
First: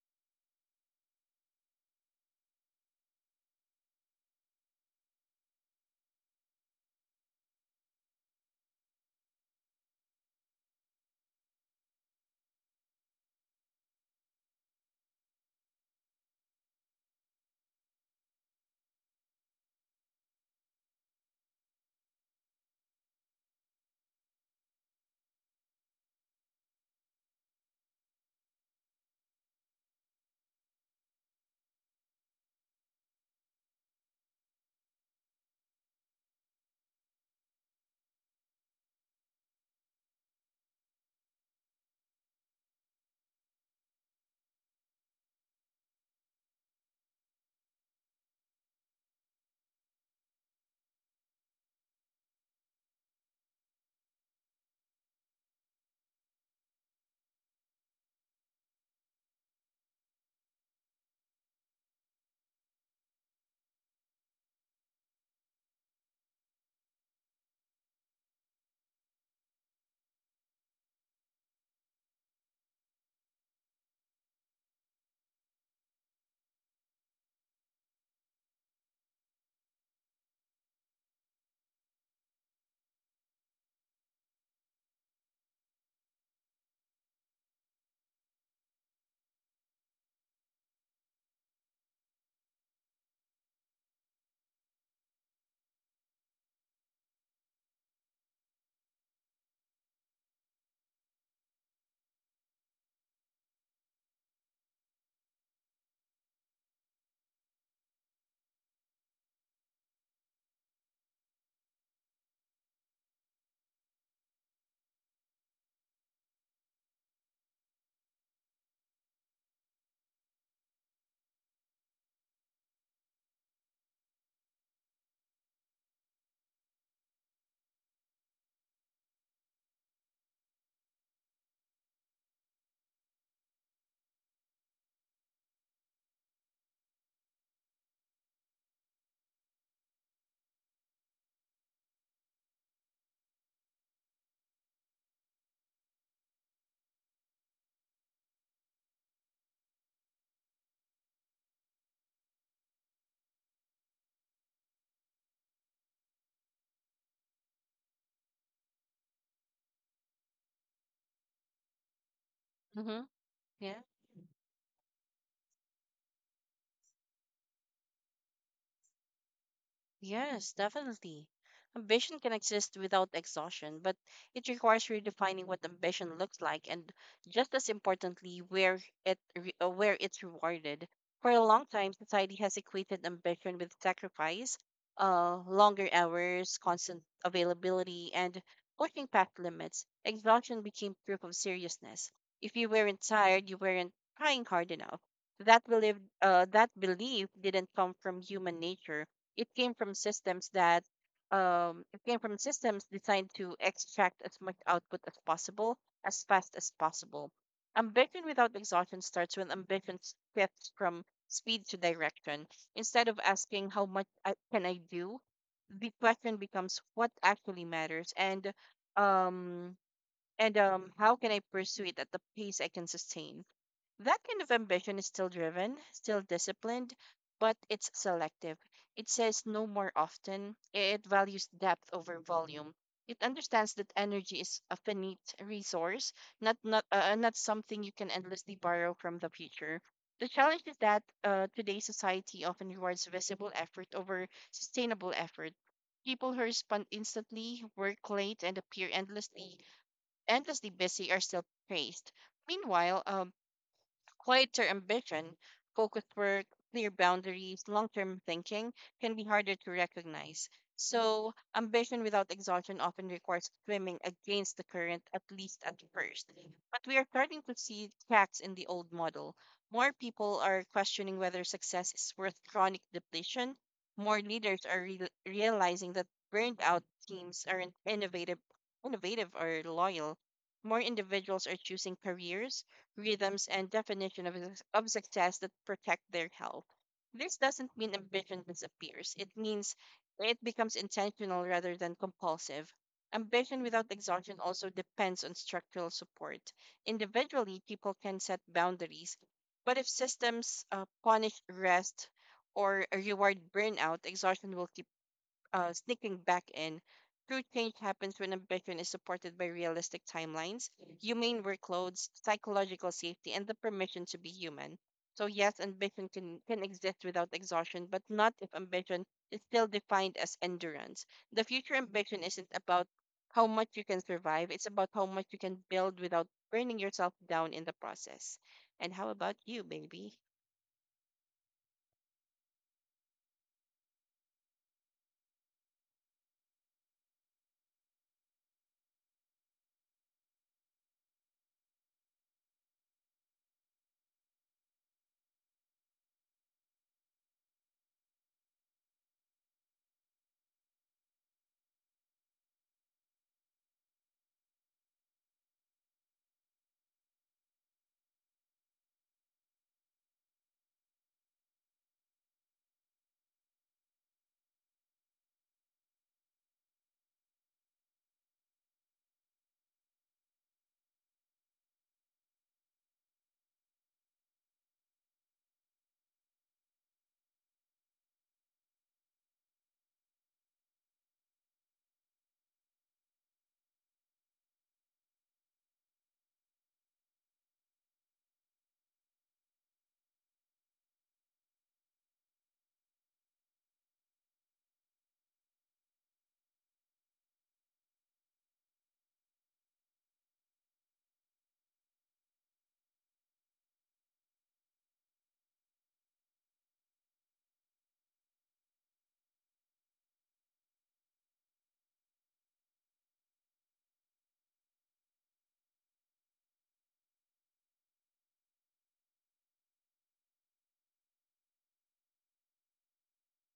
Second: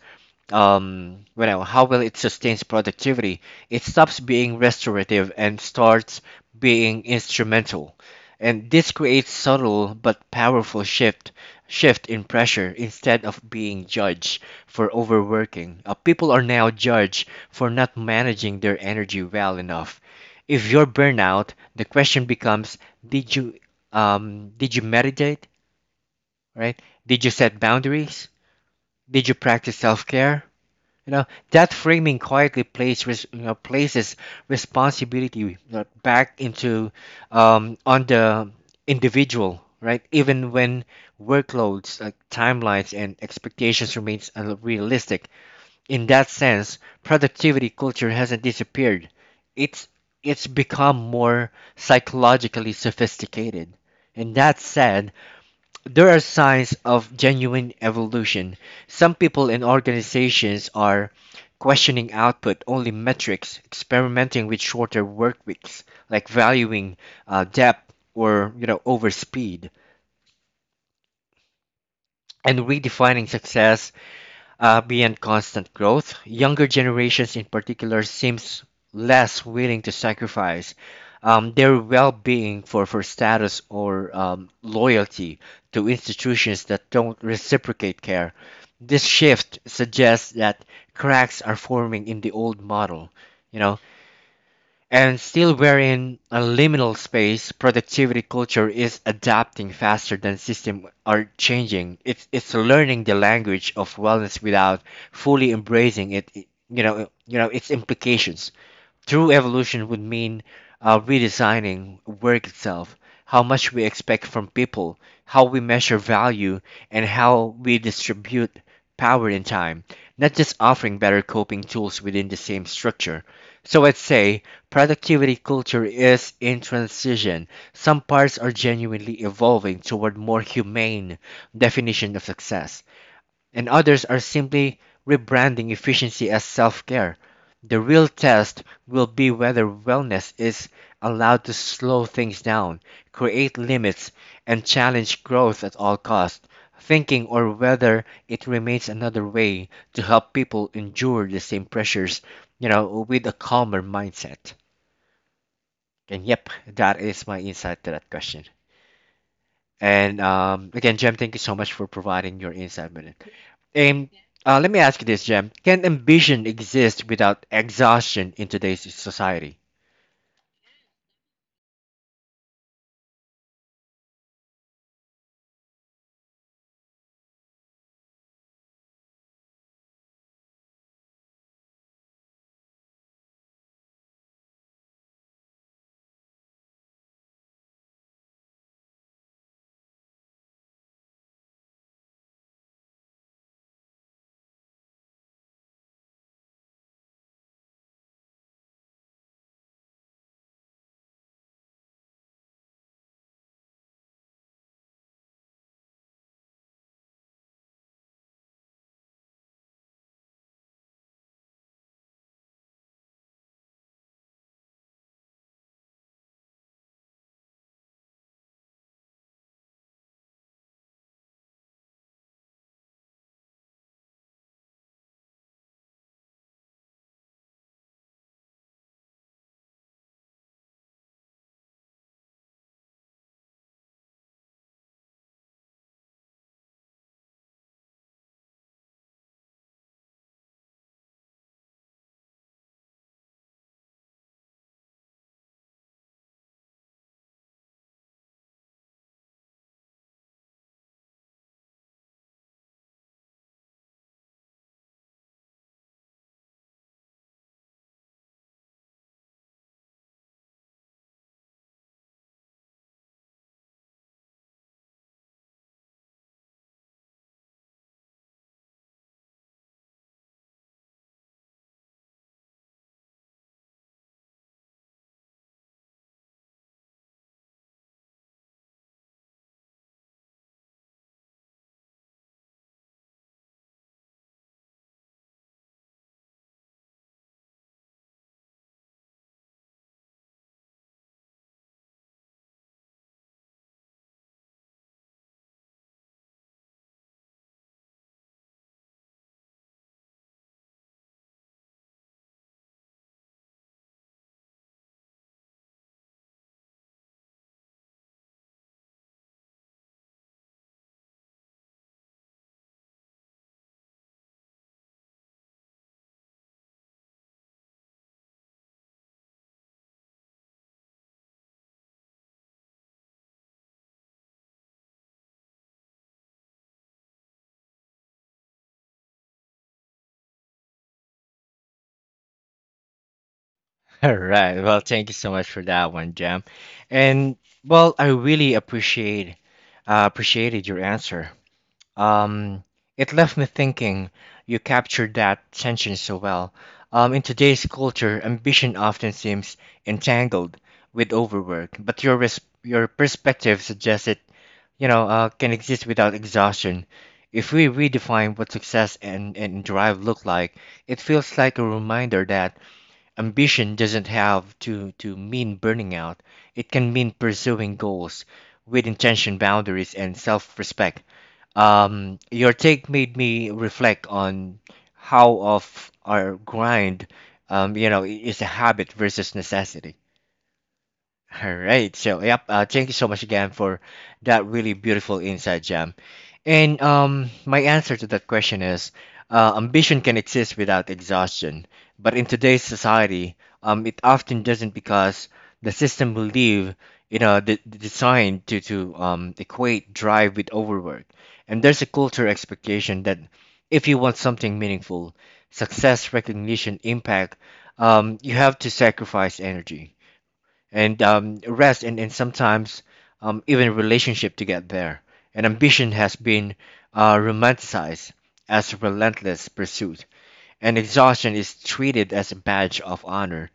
[SPEAKER 1] um you know how well it sustains productivity, it stops being restorative and starts being instrumental. And this creates subtle but powerful shift shift in pressure. Instead of being judged for overworking, uh, people are now judged for not managing their energy well enough. If you're burnout, the question becomes, did you um did you meditate, right? Did you set boundaries? Did you practice self-care? you know, that framing quietly places res- you know, places responsibility, you know, back into, um, on the individual, right? Even when workloads, like timelines, and expectations remains unrealistic. In that sense, productivity culture hasn't disappeared. It's it's become more psychologically sophisticated. And that said, there are signs of genuine evolution. Some people and organizations are questioning output only metrics, experimenting with shorter work weeks, like valuing uh, depth or you know over speed, and redefining success uh, beyond constant growth. Younger generations in particular seems less willing to sacrifice um, their well-being for, for status or um, loyalty to institutions that don't reciprocate care. This shift suggests that cracks are forming in the old model, you know, and still, we're in a liminal space. Productivity culture is adapting faster than systems are changing. It's it's learning the language of wellness without fully embracing it. it- You know, you know its implications. True evolution would mean uh, redesigning work itself, how much we expect from people, how we measure value, and how we distribute power and time, not just offering better coping tools within the same structure. So I'd say productivity culture is in transition. Some parts are genuinely evolving toward more humane definition of success, and others are simply rebranding efficiency as self care. The real test will be whether wellness is allowed to slow things down, create limits, and challenge growth at all costs, thinking, or whether it remains another way to help people endure the same pressures, you know, with a calmer mindset. And yep, that is my insight to that question. And um, again, Jem, thank you so much for providing your insight
[SPEAKER 2] Mm-hmm.
[SPEAKER 1] with it.
[SPEAKER 2] Yeah.
[SPEAKER 1] And uh, let me ask you this, Jem. Can ambition exist without exhaustion in today's society?
[SPEAKER 2] Yes, definitely. Ambition can exist without exhaustion, but it requires redefining what ambition looks like and, just as importantly, where it re- uh, where it's rewarded. For a long time, society has equated ambition with sacrifice, uh, longer hours, constant availability, and pushing past limits. Exhaustion became proof of seriousness. If you weren't tired, you weren't trying hard enough. That belief, uh, that belief didn't come from human nature, it came from systems that um, it came from systems designed to extract as much output as possible as fast as possible. Ambition without exhaustion starts when ambition shifts from speed to direction. Instead of asking how much I, can I do, the question becomes what actually matters and um and um how can I pursue it at the pace I can sustain. That kind of ambition is still driven, still disciplined, but it's selective. It says no more often. It values depth over volume. It understands that energy is a finite resource, not not uh, uh, not something you can endlessly borrow from the future. The challenge is that, uh, today's society often rewards visible effort over sustainable effort. People who respond instantly, work late, and appear endlessly endlessly busy are still praised. Meanwhile, um, quieter ambition, focused work, clear boundaries, long term thinking can be harder to recognize. So ambition without exhaustion often requires swimming against the current, at least at first. But we are starting to see cracks in the old model. More people are questioning whether success is worth chronic depletion. More leaders are real realizing that burned out teams aren't innovative, innovative or loyal. More individuals are choosing careers, rhythms, and definition of, s- of success that protect their health. This doesn't mean ambition disappears. It means it becomes intentional rather than compulsive. Ambition without exhaustion also depends on structural support. Individually, people can set boundaries, but if systems uh, punish rest or reward burnout, exhaustion will keep uh, sneaking back in. True change happens when ambition is supported by realistic timelines, humane workloads, psychological safety, and the permission to be human. So yes, ambition can, can exist without exhaustion, but not if ambition is still defined as endurance. The future ambition isn't about how much you can survive, it's about how much you can build without burning yourself down in the process. And how about you, baby?
[SPEAKER 1] All right. Well, thank you so much for that one, Jem. And well, I really appreciate uh, appreciated your answer. Um, it left me thinking you captured that tension so well. Um, in today's culture, ambition often seems entangled with overwork, but your res- your perspective suggests it, you know, uh, can exist without exhaustion. If we redefine what success and, and drive look like, it feels like a reminder that ambition doesn't have to, to mean burning out. It can mean pursuing goals with intention, boundaries, and self-respect. Um, your take made me reflect on how of our grind, um, you know, i- is a habit versus necessity. All right. So, yep. Uh, thank you so much again for that really beautiful insight, Jam. And um, my answer to that question is uh, ambition can exist without exhaustion. But in today's society, um, it often doesn't because the system believe, you know, the, the design to, to um, equate drive with overwork. And there's a culture expectation that if you want something meaningful, success, recognition, impact, um, you have to sacrifice energy and um, rest and, and sometimes um, even relationship to get there. And ambition has been uh, romanticized as relentless pursuit, and exhaustion is treated as a badge of honor,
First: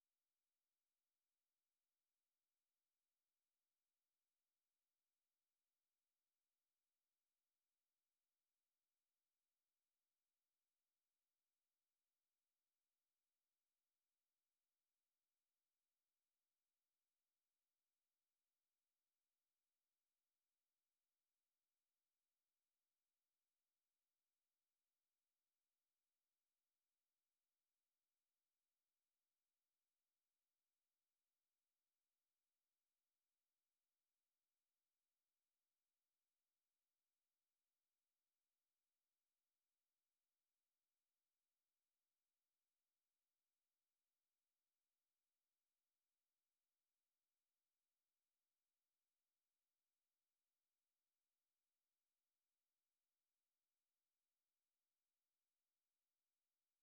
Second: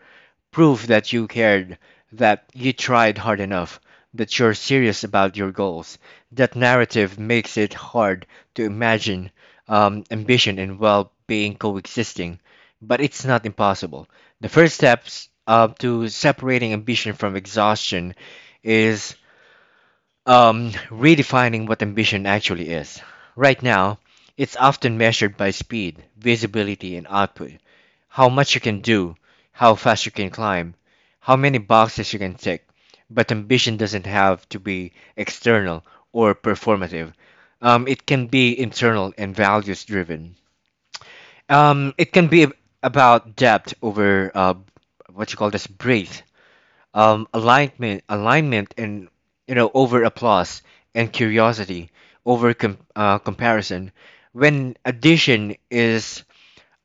[SPEAKER 1] proof that you cared, that you tried hard enough, that you're serious about your goals. That narrative makes it hard to imagine um, ambition and well being coexisting, but it's not impossible. The first steps uh, to separating ambition from exhaustion is um, redefining what ambition actually is. Right now, it's often measured by speed, visibility, and output. How much you can do, how fast you can climb, how many boxes you can tick. But ambition doesn't have to be external or performative. Um, it can be internal and values driven. Um, it can be ab- about depth over uh, what you call this breadth, um, alignment, alignment, and you know over applause and curiosity over com- uh, comparison. When addition is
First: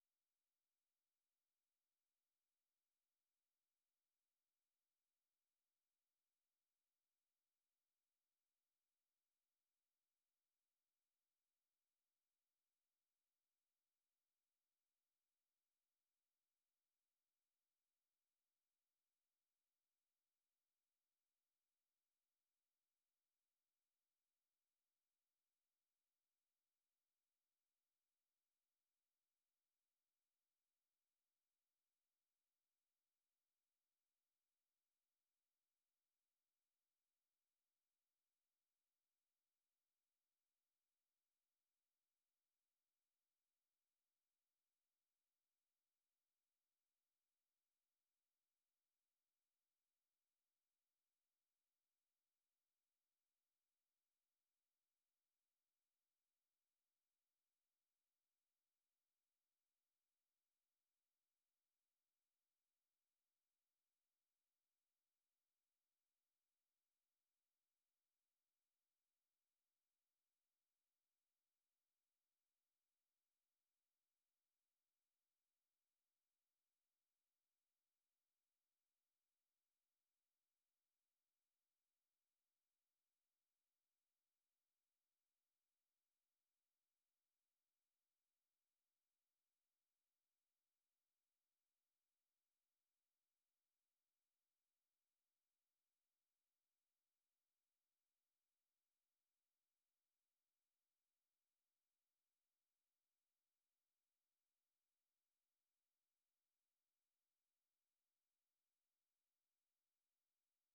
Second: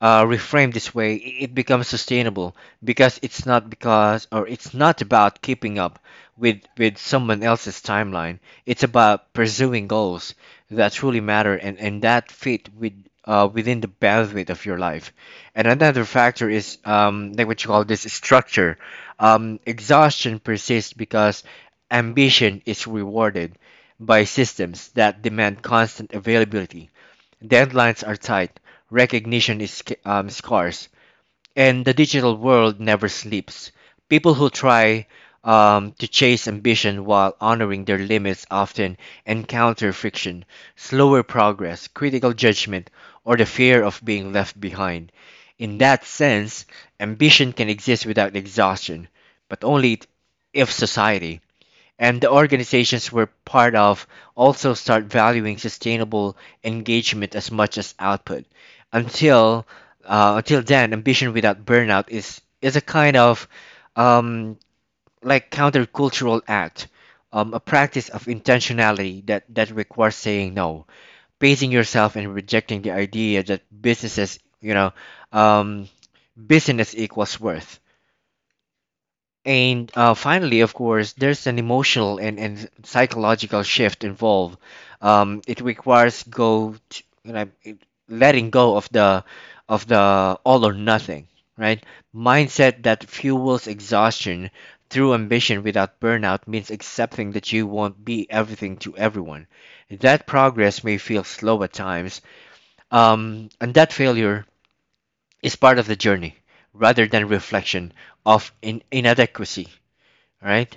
[SPEAKER 1] uh, reframed this way, i- it becomes sustainable because it's not because or it's not about keeping up with with someone else's timeline. It's about pursuing goals that truly matter and and that fit with, uh, within the bandwidth of your life. And another factor is um, like what you call this structure. Um, exhaustion persists because ambition is rewarded by systems that demand constant availability. Deadlines are tight, recognition is sc- um, scarce, and the digital world never sleeps. People who try um, to chase ambition while honoring their limits often encounter friction, slower progress, critical judgment, or the fear of being left behind. In that sense, ambition can exist without exhaustion, but only if society and the organizations we're part of also start valuing sustainable engagement as much as output. Until uh, until then, ambition without burnout is is a kind of um, like countercultural act, um, a practice of intentionality that that requires saying no, pacing yourself, and rejecting the idea that businesses, you know, um, business equals worth. And uh, finally, of course, there's an emotional and, and psychological shift involved. Um, it requires go, to, you know, it- Letting go of the, of the all or nothing, right? Mindset that fuels exhaustion through ambition without burnout means accepting that you won't be everything to everyone. That progress may feel slow at times, um, and that failure is part of the journey rather than reflection of in inadequacy, right?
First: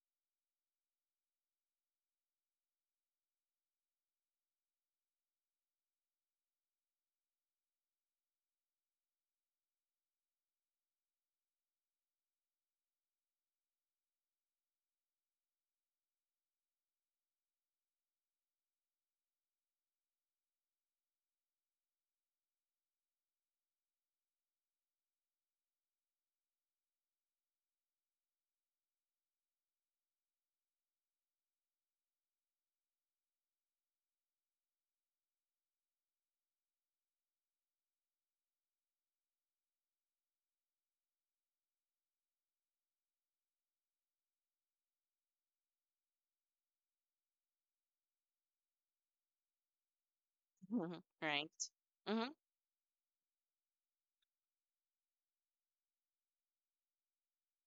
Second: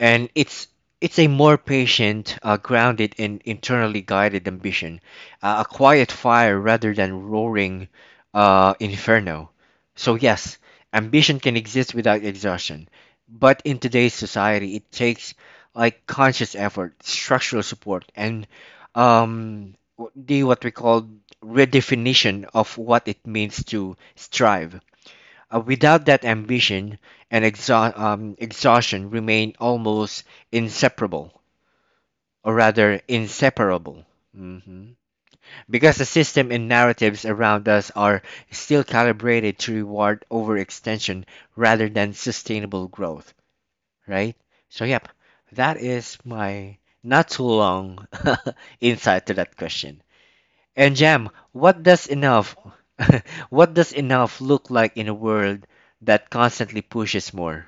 [SPEAKER 1] And it's it's a more patient, uh, grounded, and internally guided ambition, uh, a quiet fire rather than roaring uh, inferno. So yes, ambition can exist without exhaustion, but in today's society, it takes like conscious effort, structural support, and um, w- the what we call redefinition of what it means to strive. Uh, without that ambition and exha- um, exhaustion remain almost inseparable, or rather inseparable. Mhm. Because the system and narratives around us are still calibrated to reward overextension rather than sustainable growth, right? So, yep, that is my not too long insight to that question. And Jam,
[SPEAKER 2] Right.
[SPEAKER 1] what does
[SPEAKER 2] Mm-hmm.
[SPEAKER 1] enough what does enough look like in a world that constantly pushes more?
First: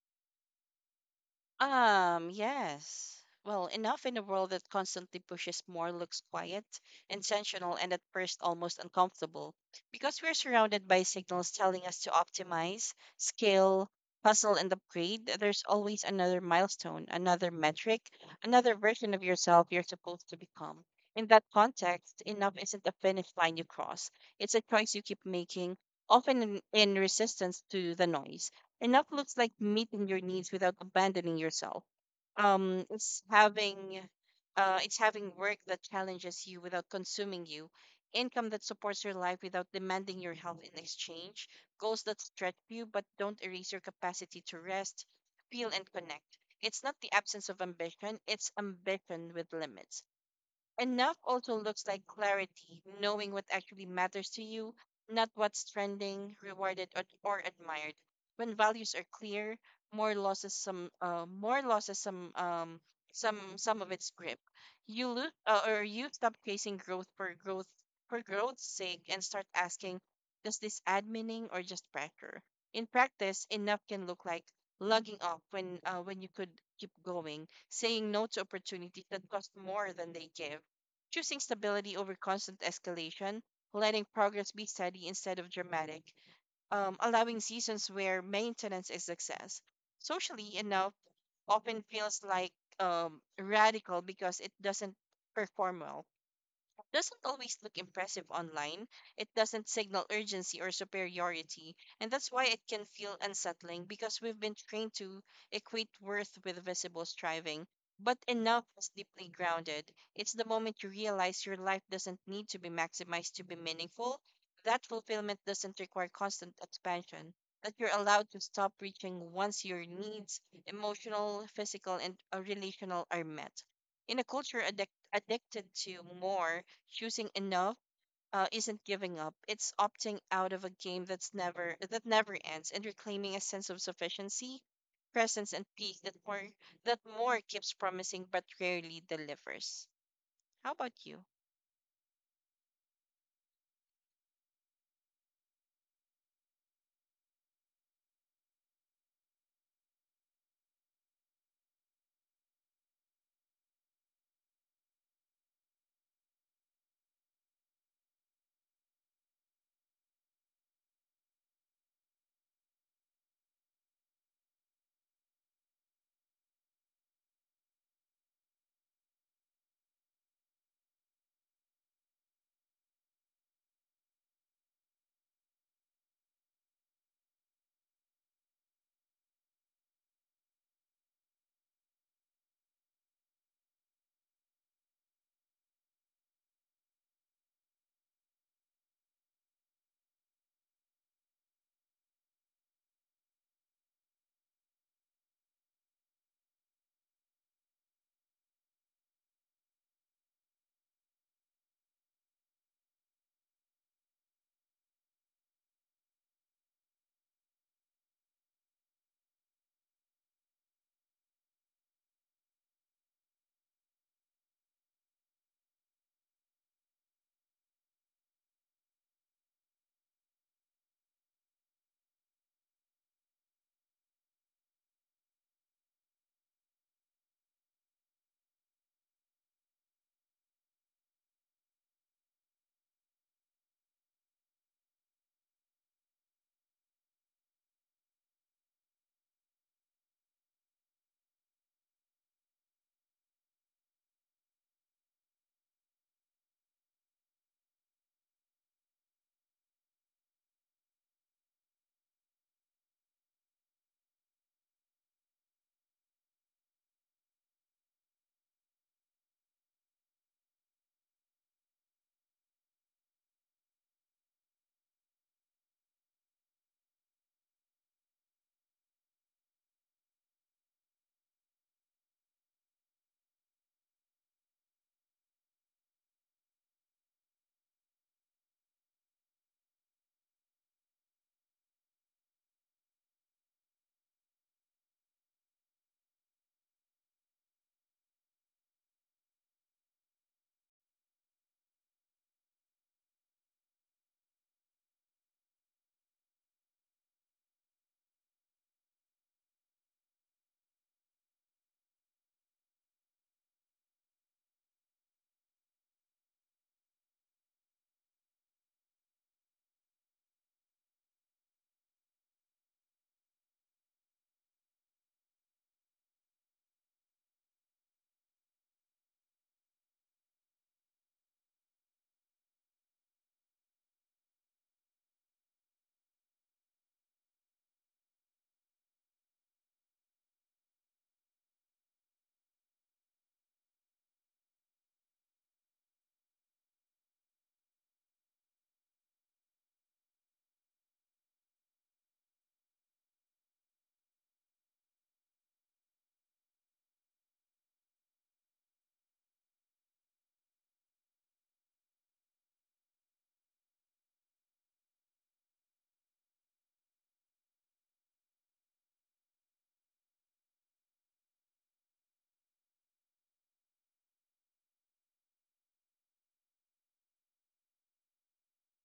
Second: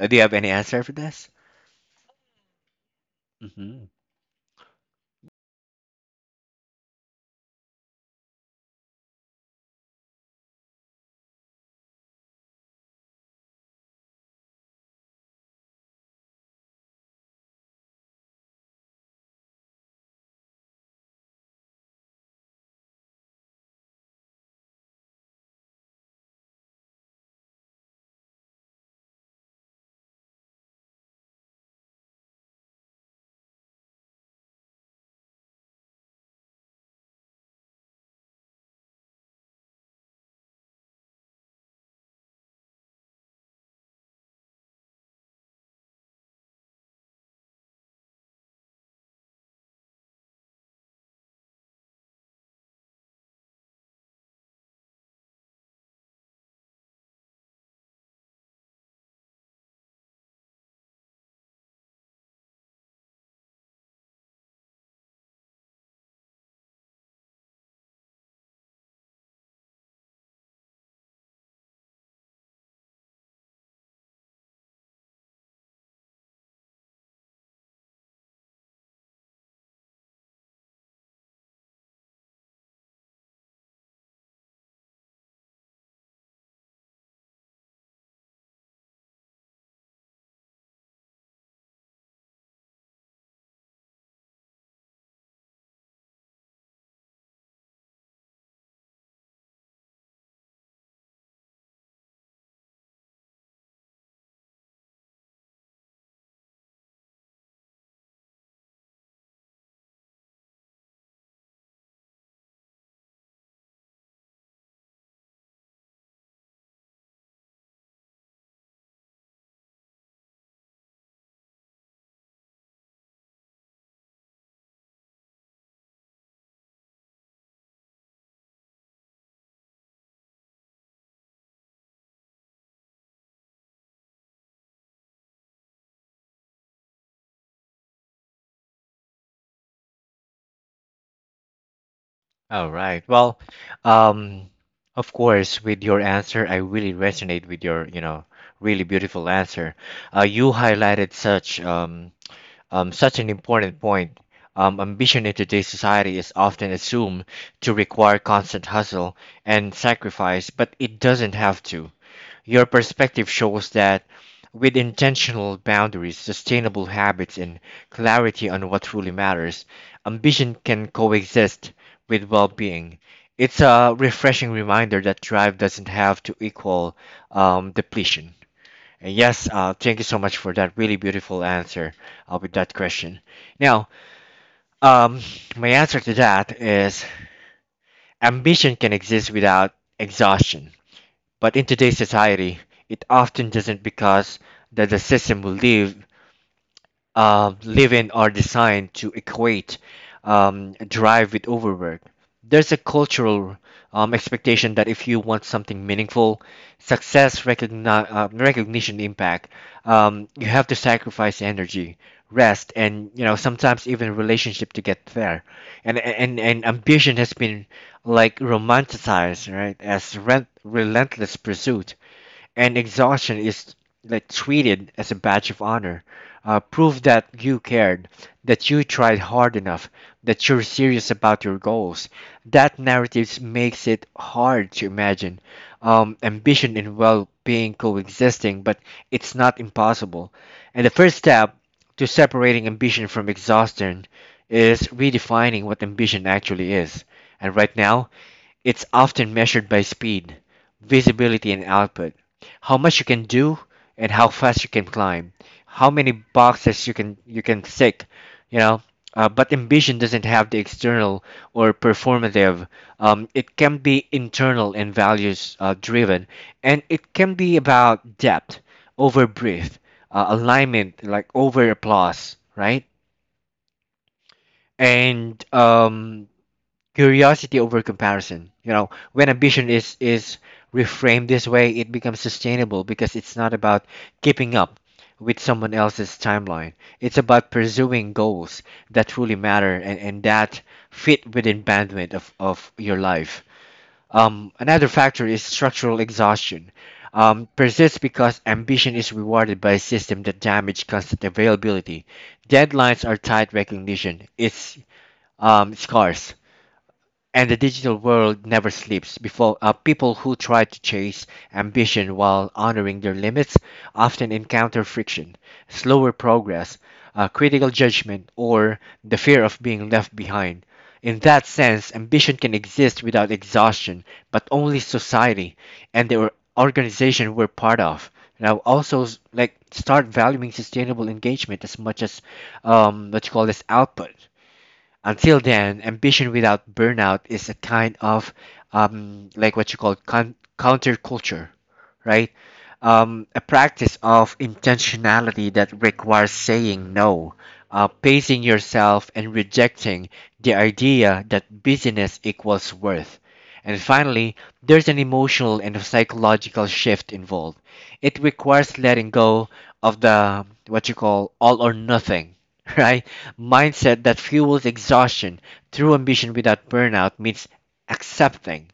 [SPEAKER 1] Uh, Do you have any answer for this?
[SPEAKER 2] Um, yes. Well,
[SPEAKER 1] Mhm.
[SPEAKER 2] enough in a world that constantly pushes more looks quiet, intentional, and at first almost uncomfortable, because we're surrounded by signals telling us to optimize, scale, hustle, and upgrade. There's always another milestone, another metric, another version of yourself you're supposed to become. In that context, enough isn't a finish line you cross. It's a choice you keep making, often in, in resistance to the noise. Enough looks like meeting your needs without abandoning yourself. Um, it's having uh, it's having work that challenges you without consuming you, income that supports your life without demanding your health in exchange, goals that stretch you but don't erase your capacity to rest, feel, and connect. It's not the absence of ambition, it's ambition with limits. Enough also looks like clarity, knowing what actually matters to you, not what's trending, rewarded, or, or admired. When values are clear, more losses some, uh, more losses some, um, some, some of its grip. You lose, uh, or you stop chasing growth for growth, for growth's sake, and start asking, does this add meaning or just pressure? In practice, enough can look like lugging off when, uh, when you could keep going, saying no to opportunities that cost more than they give, choosing stability over constant escalation, letting progress be steady instead of dramatic, um, allowing seasons where maintenance is success. Socially, enough often feels like um, radical because it doesn't perform well, doesn't always look impressive online. It doesn't signal urgency or superiority, and that's why it can feel unsettling because we've been trained to equate worth with visible striving. But enough is deeply grounded. It's the moment you realize your life doesn't need to be maximized to be meaningful. That fulfillment doesn't require constant expansion. That you're allowed to stop reaching once your needs, emotional, physical, and uh, relational, are met. In a culture addic- addicted to more, choosing enough uh, isn't giving up. It's opting out of a game that's never that never ends and reclaiming a sense of sufficiency, presence, and peace that more that more keeps promising but rarely delivers. How about you?
[SPEAKER 1] All right. Well, um, of course, with your answer, I really resonate with your, you know, really beautiful answer. Uh, you highlighted such um, um, such an important point. Um, ambition in today's society is often assumed to require constant hustle and sacrifice, but it doesn't have to. Your perspective shows that with intentional boundaries, sustainable habits, and clarity on what truly matters, ambition can coexist with well being. It's a refreshing reminder that drive doesn't have to equal um, depletion. And yes, uh, thank you so much for that really beautiful answer uh, with that question. Now, um, my answer to that is ambition can exist without exhaustion. But in today's society, it often doesn't because that the system we live uh, live in are designed to equate um, drive with overwork. There's a cultural um, expectation that if you want something meaningful, success, recogni- uh, recognition, impact, um, you have to sacrifice energy, rest, and you know sometimes even relationship to get there. And and and ambition has been like romanticized, right, as rent- relentless pursuit and exhaustion is like treated as a badge of honor, uh, proof that you cared, that you tried hard enough, that you're serious about your goals. That narrative makes it hard to imagine um, ambition and well-being coexisting, but it's not impossible. And the first step to separating ambition from exhaustion is redefining what ambition actually is. And right now, it's often measured by speed, visibility, and output. How much you can do and how fast you can climb, how many boxes you can you can tick, you know. Uh, but ambition doesn't have the external or performative. Um, it can be internal and values uh, driven, and it can be about depth over breadth, uh, alignment like over applause, right? And um, curiosity over comparison. You know, when ambition is is reframed this way it becomes sustainable because it's not about keeping up with someone else's timeline. It's about pursuing goals that truly matter and, and that fit within bandwidth of, of your life. Um, another factor is structural exhaustion. Um, persists because ambition is rewarded by a system that damages constant availability. Deadlines are tight, recognition it's um, scarce, and the digital world never sleeps. Before, uh, people who try to chase ambition while honoring their limits often encounter friction, slower progress, uh, critical judgment, or the fear of being left behind. In that sense, ambition can exist without exhaustion, but only society and the or- organization we're part of. Now, also s- like start valuing sustainable engagement as much as um, what you call this output. Until then, ambition without burnout is a kind of um, like what you call con- counterculture, right? Um, a practice of intentionality that requires saying no, uh, pacing yourself, and rejecting the idea that busyness equals worth. And finally, there's an emotional and psychological shift involved. It requires letting go of the what you call all or nothing, right? Mindset that fuels exhaustion through ambition without burnout means accepting,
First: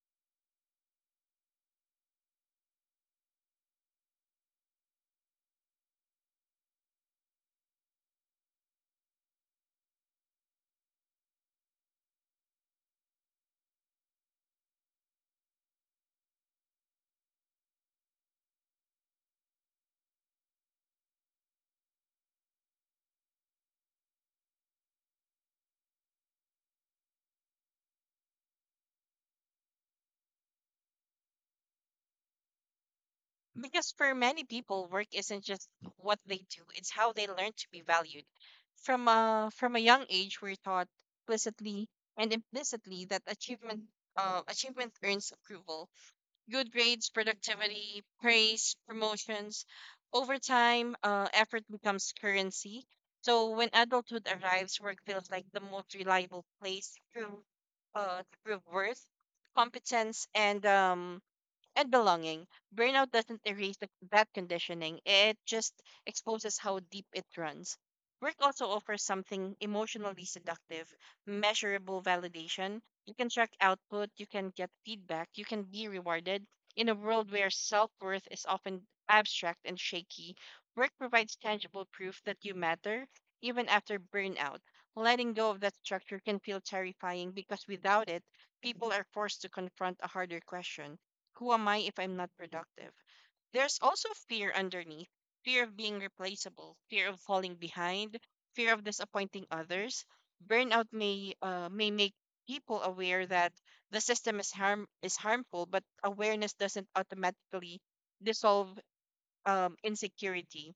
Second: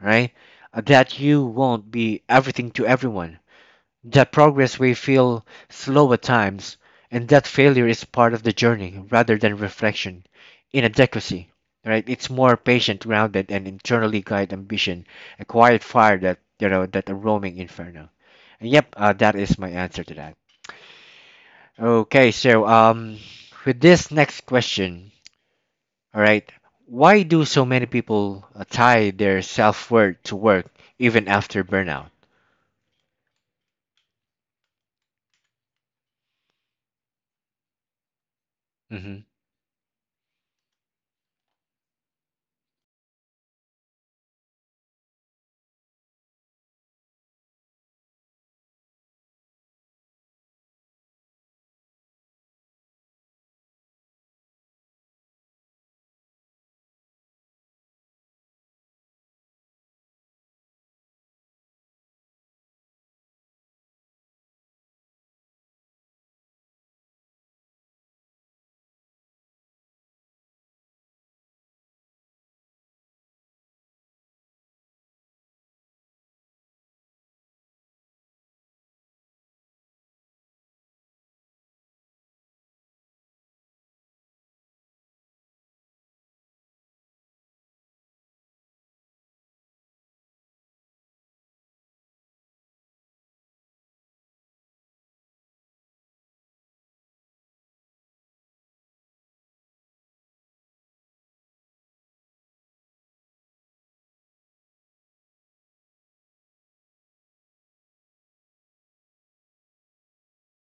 [SPEAKER 1] right? Uh, That you won't be everything to everyone, that progress will feel slow at times, and that failure is part of the journey rather than reflection. In adequacy, right? It's more patient, grounded, and internally guided ambition, a quiet fire that you know that a roaming inferno. And yep, uh, that is my answer to that. Okay, so um, with this next question, all right, why do so many people uh, tie their self worth to work even after burnout?
[SPEAKER 2] Because for many people, work isn't just what they do; it's how they learn to be valued. From
[SPEAKER 1] Mm-hmm.
[SPEAKER 2] a from a young age, we're taught explicitly and implicitly that achievement uh, achievement earns approval, good grades, productivity, praise, promotions. Over time, uh, effort becomes currency. So when adulthood arrives, work feels like the most reliable place to, uh, to prove worth, competence, and um, and belonging. Burnout doesn't erase the, that conditioning, it just exposes how deep it runs. Work also offers something emotionally seductive, measurable validation. You can track output, you can get feedback, you can be rewarded. In a world where self worth is often abstract and shaky, work provides tangible proof that you matter even after burnout. Letting go of that structure can feel terrifying because without it, people are forced to confront a harder question: who am I if I'm not productive? There's also fear underneath, fear of being replaceable, fear of falling behind, fear of disappointing others. Burnout may uh, may make people aware that the system is harm is harmful, but awareness doesn't automatically dissolve um, insecurity.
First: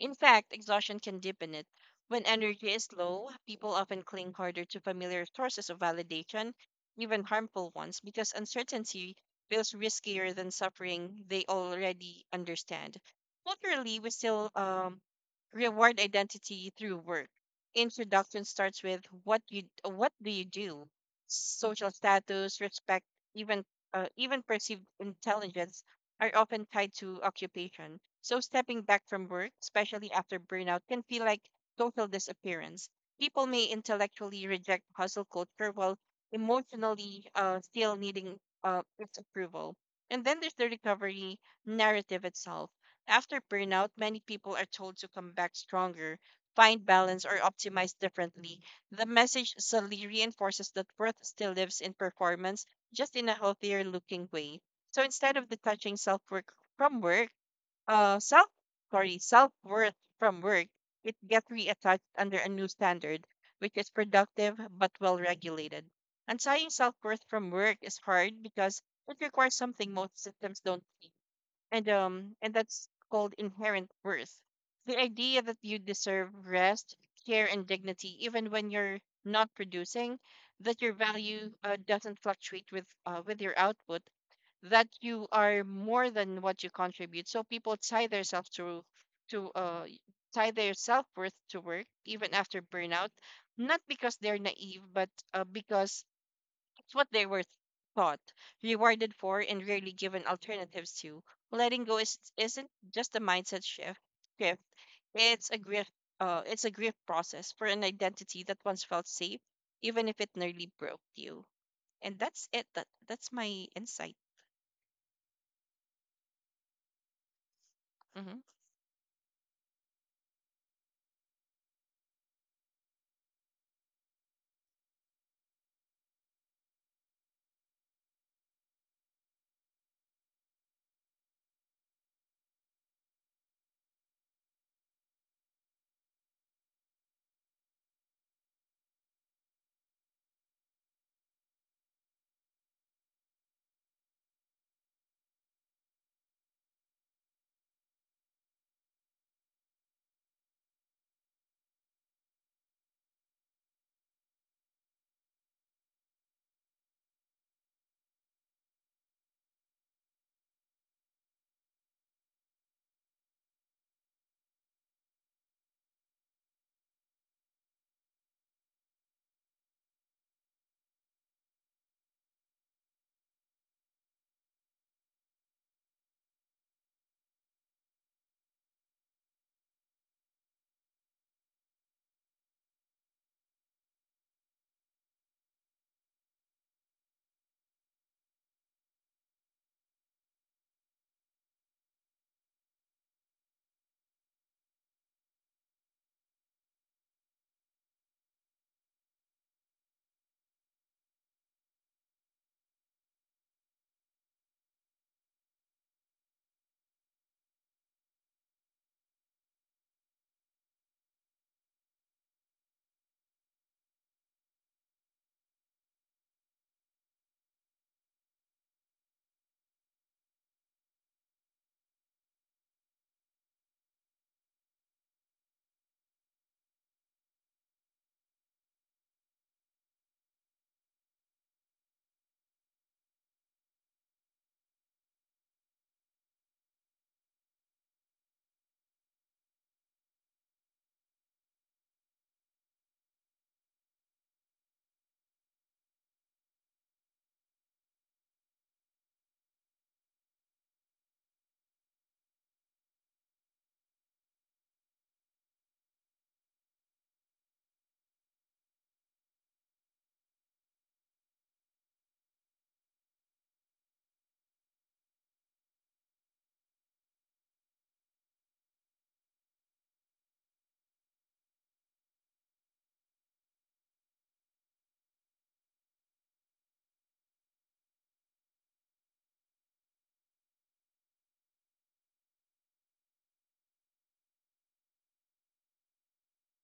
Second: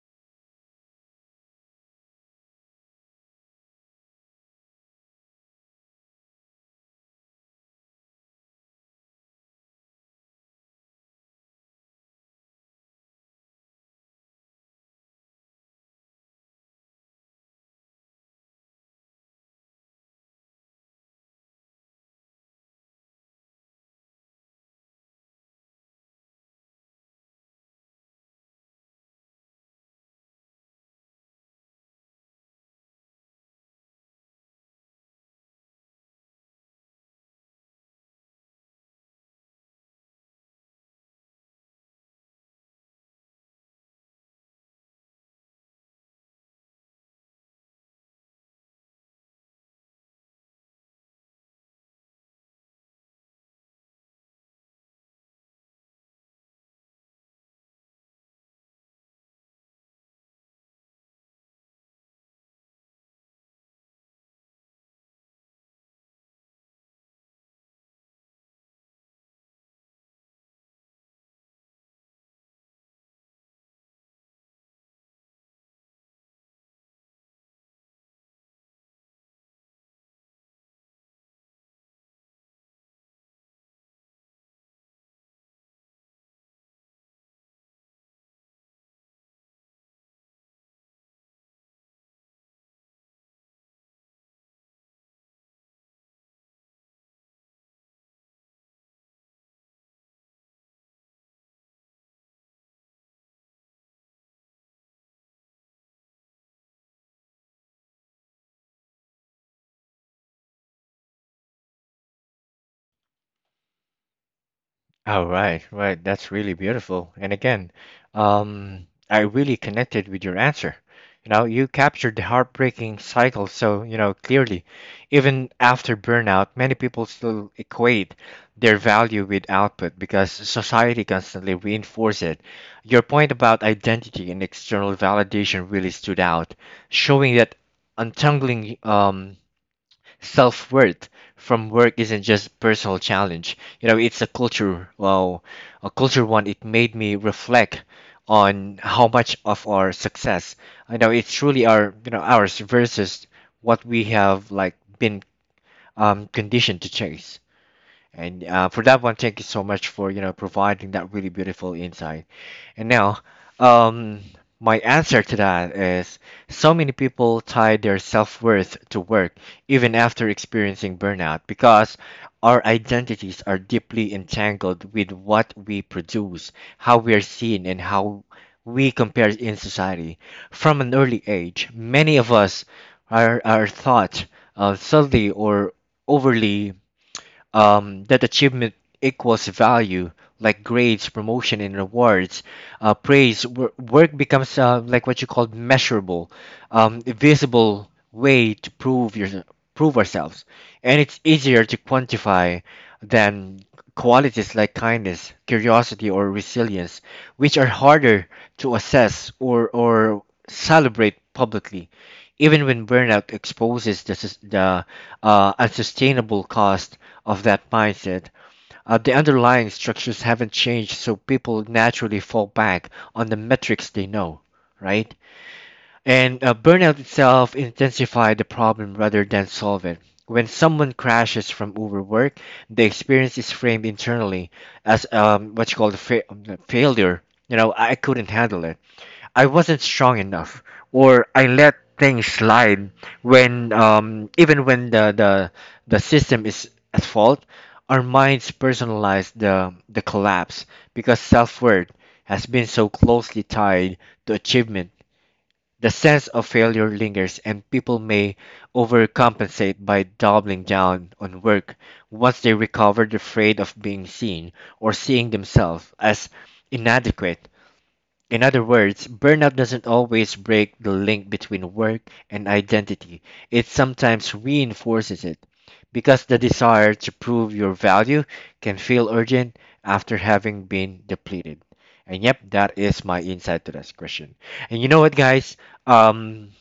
[SPEAKER 2] In fact, exhaustion can deepen it. When energy is low, people often cling harder to familiar sources of validation, even harmful ones, because uncertainty feels riskier than suffering they already understand. Culturally, we still um, reward identity through work. Introduction starts with what you what do you do? Social status, respect, even uh, even perceived intelligence are often tied to occupation. So stepping back from work, especially after burnout, can feel like total disappearance. People may intellectually reject hustle culture while emotionally, uh, still needing uh, its approval. And then there's the recovery narrative itself. After burnout, many people are told to come back stronger, find balance, or optimize differently. The message subtly reinforces that worth still lives in performance, just in a healthier looking way. So instead of detaching self work from work, uh, self sorry, self worth from work, it gets reattached under a new standard, which is productive but well regulated. Untying self worth from work is hard because it requires something most systems don't see, and um, and that's called inherent worth. The idea that you deserve rest, care, and dignity even when you're not producing, that your value uh, doesn't fluctuate with uh, with your output, that you are more than what you contribute. So people tie themselves to to uh y- tie their self worth to work even after burnout, not because they're naive, but uh, because it's what they were taught, rewarded for, and rarely given alternatives to. Letting go is isn't just a mindset shift. Shift. It's a grief. Uh, it's a grief process for an identity that once felt safe, even if it nearly broke you. And that's it. That that's my insight.
[SPEAKER 1] All right, right. That's really beautiful. And again,
[SPEAKER 2] Mm-hmm.
[SPEAKER 1] um, I really connected with your answer. You know, you captured the heartbreaking cycle so, you know, clearly. Even after burnout, many people still equate their value with output because society constantly reinforces it. Your point about identity and external validation really stood out, showing that untangling um, self worth from work isn't just personal challenge. You know, it's a culture. Well, a culture one. It made me reflect on how much of our success. I know it's truly our, you know ours, versus what we have like been um conditioned to chase. And uh, for that one, thank you so much for you know providing that really beautiful insight. And now, um, my answer to that is so many people tie their self-worth to work even after experiencing burnout because our identities are deeply entangled with what we produce, how we are seen, and how we compare in society. From an early age, many of us are, are thought, uh, subtly or overly, um, that achievement equals value, like grades, promotion, and rewards, uh, praise. Wor- work becomes, uh, like what you call, measurable, um, visible way to prove your prove ourselves, and it's easier to quantify than qualities like kindness, curiosity, or resilience, which are harder to assess or or celebrate publicly, even when burnout exposes the, sus- the uh, unsustainable cost of that mindset. Uh, the underlying structures haven't changed, so people naturally fall back on the metrics they know, right? And uh, burnout itself intensifies the problem rather than solve it. When someone crashes from overwork, the experience is framed internally as, um, what you call, the fa- um, failure. You know, I couldn't handle it, I wasn't strong enough, or I let things slide. When um, even when the, the the system is at fault, our minds personalize the the collapse because self-worth has been so closely tied to achievement. The sense of failure lingers, and people may overcompensate by doubling down on work once they recover, the afraid of being seen or seeing themselves as inadequate. In other words, burnout doesn't always break the link between work and identity. It sometimes reinforces it because the desire to prove your value can feel urgent after having been depleted. And yep, that is my insight to this question. And you know what, guys? Um,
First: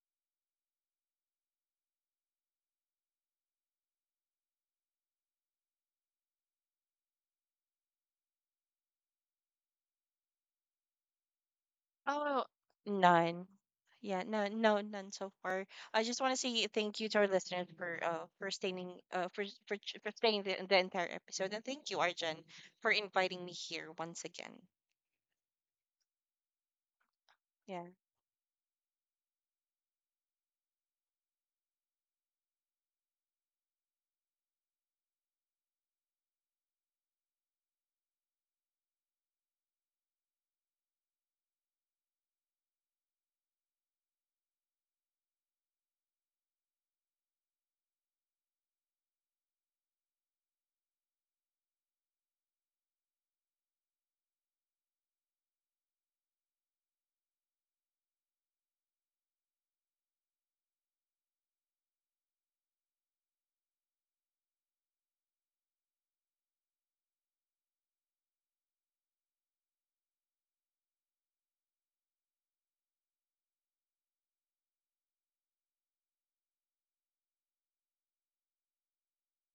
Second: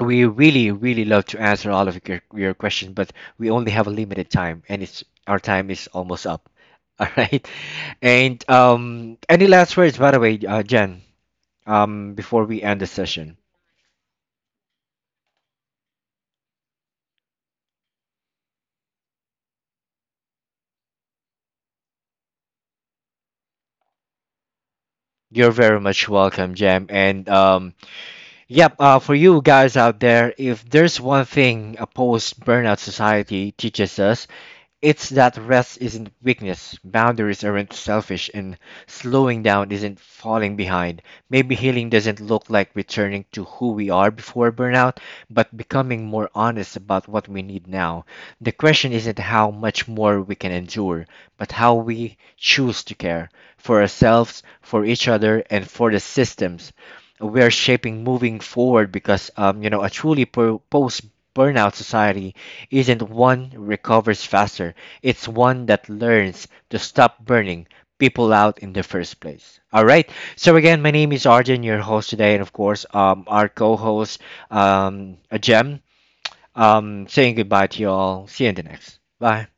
[SPEAKER 1] we really, really love to answer all of your, your questions, but we only have a limited time, and it's our time is almost up. All right. And um, any last words, by the way, uh, Jen? Um, before
[SPEAKER 2] Oh,
[SPEAKER 1] we end the session.
[SPEAKER 2] none. Yeah, no, no, none so far. I just want to say thank you to our listeners for uh for staying uh for for ch- for staying the, the entire episode, and thank you, Arjan, for inviting me here once again.
[SPEAKER 1] You're very much welcome, Jam. And um,
[SPEAKER 2] Yeah.
[SPEAKER 1] yep, uh, for you guys out there, if there's one thing a post burnout society teaches us, it's that rest isn't weakness, boundaries aren't selfish, and slowing down isn't falling behind. Maybe healing doesn't look like returning to who we are before burnout, but becoming more honest about what we need now. The question isn't how much more we can endure, but how we choose to care for ourselves, for each other, and for the systems we are shaping moving forward, because um, you know, a truly per- post burnout society isn't one recovers faster, it's one that learns to stop burning people out in the first place. All right, so again, my name is Arjun, your host today, and of course, um, our co-host, um, a um, saying goodbye to you all. See you in the next. Bye.